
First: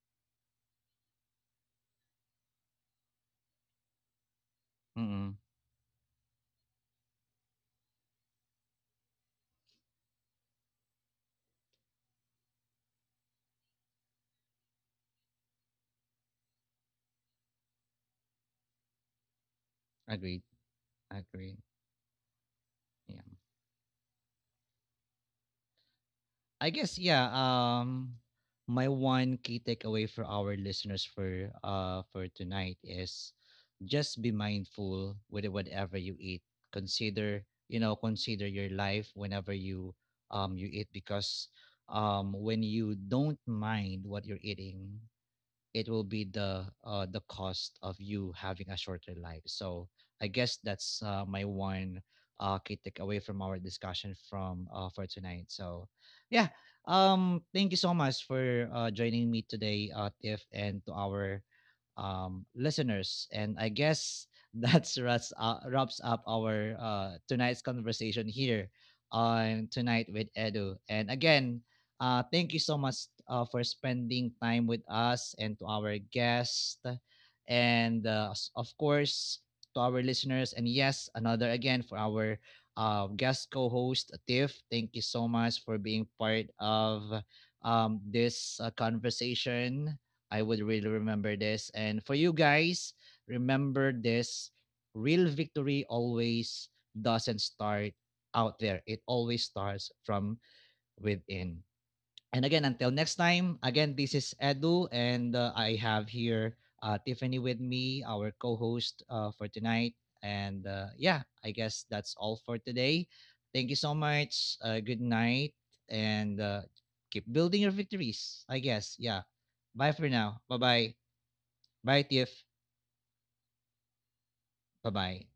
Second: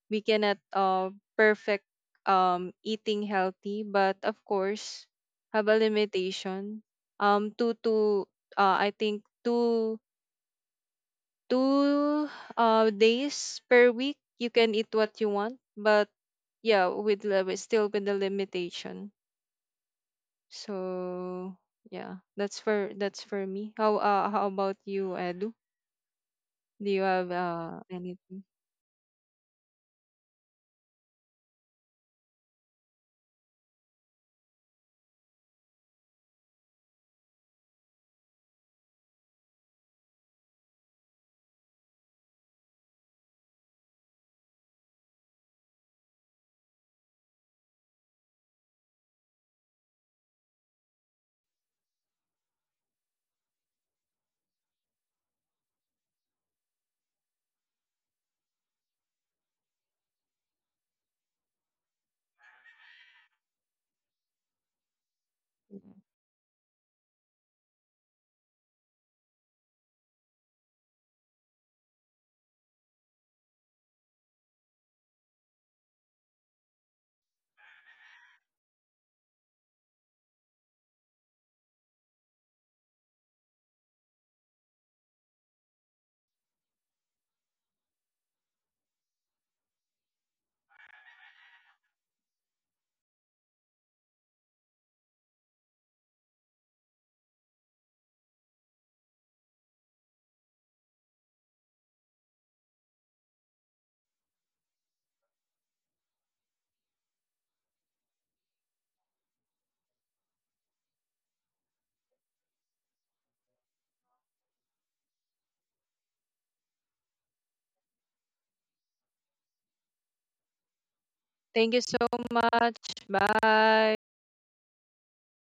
S2: we cannot perfect eating healthy, but of course
S1: Mm-mm.
S2: have a limitation, two to, I think two two days per week you can eat what you want, but yeah, with limit, still with the limitation.
S1: Agreed.
S2: So
S1: Agreed.
S2: yeah, that's for, that's
S1: Yeah.
S2: for me. How, how about you, Edu?
S1: I
S2: Do you
S1: guess,
S2: have
S1: yeah,
S2: anything?
S1: my one key takeaway for our listeners for tonight is just be mindful with whatever you eat. Consider, you know, consider your life whenever you you eat. Because when you don't mind what you're eating, it will be the cost of you having a shorter life. So I guess that's my one key takeaway from our discussion from for tonight. So yeah, thank you so much for joining me today, Tiff, and to our listeners. And I guess that's wraps wraps up our tonight's conversation here on tonight with Edu. And again, thank you so much for spending time with us and to our guest. And of course, to our listeners. And yes, another again for our guest co host, Tiff. Thank you so much for being part of this conversation. I would really remember this. And for you guys, remember this: real victory always doesn't start out there, it always starts from within. And again, until next time, again, this is Edu, and I have here Tiffany with me, our co host for tonight. And yeah, I guess that's all for today. Thank you so much. Good night, and keep building your victories, I guess. Yeah. Bye for now. Bye bye.
S2: Thank you so
S1: Bye, Tiff.
S2: much. Bye.
S1: Bye bye.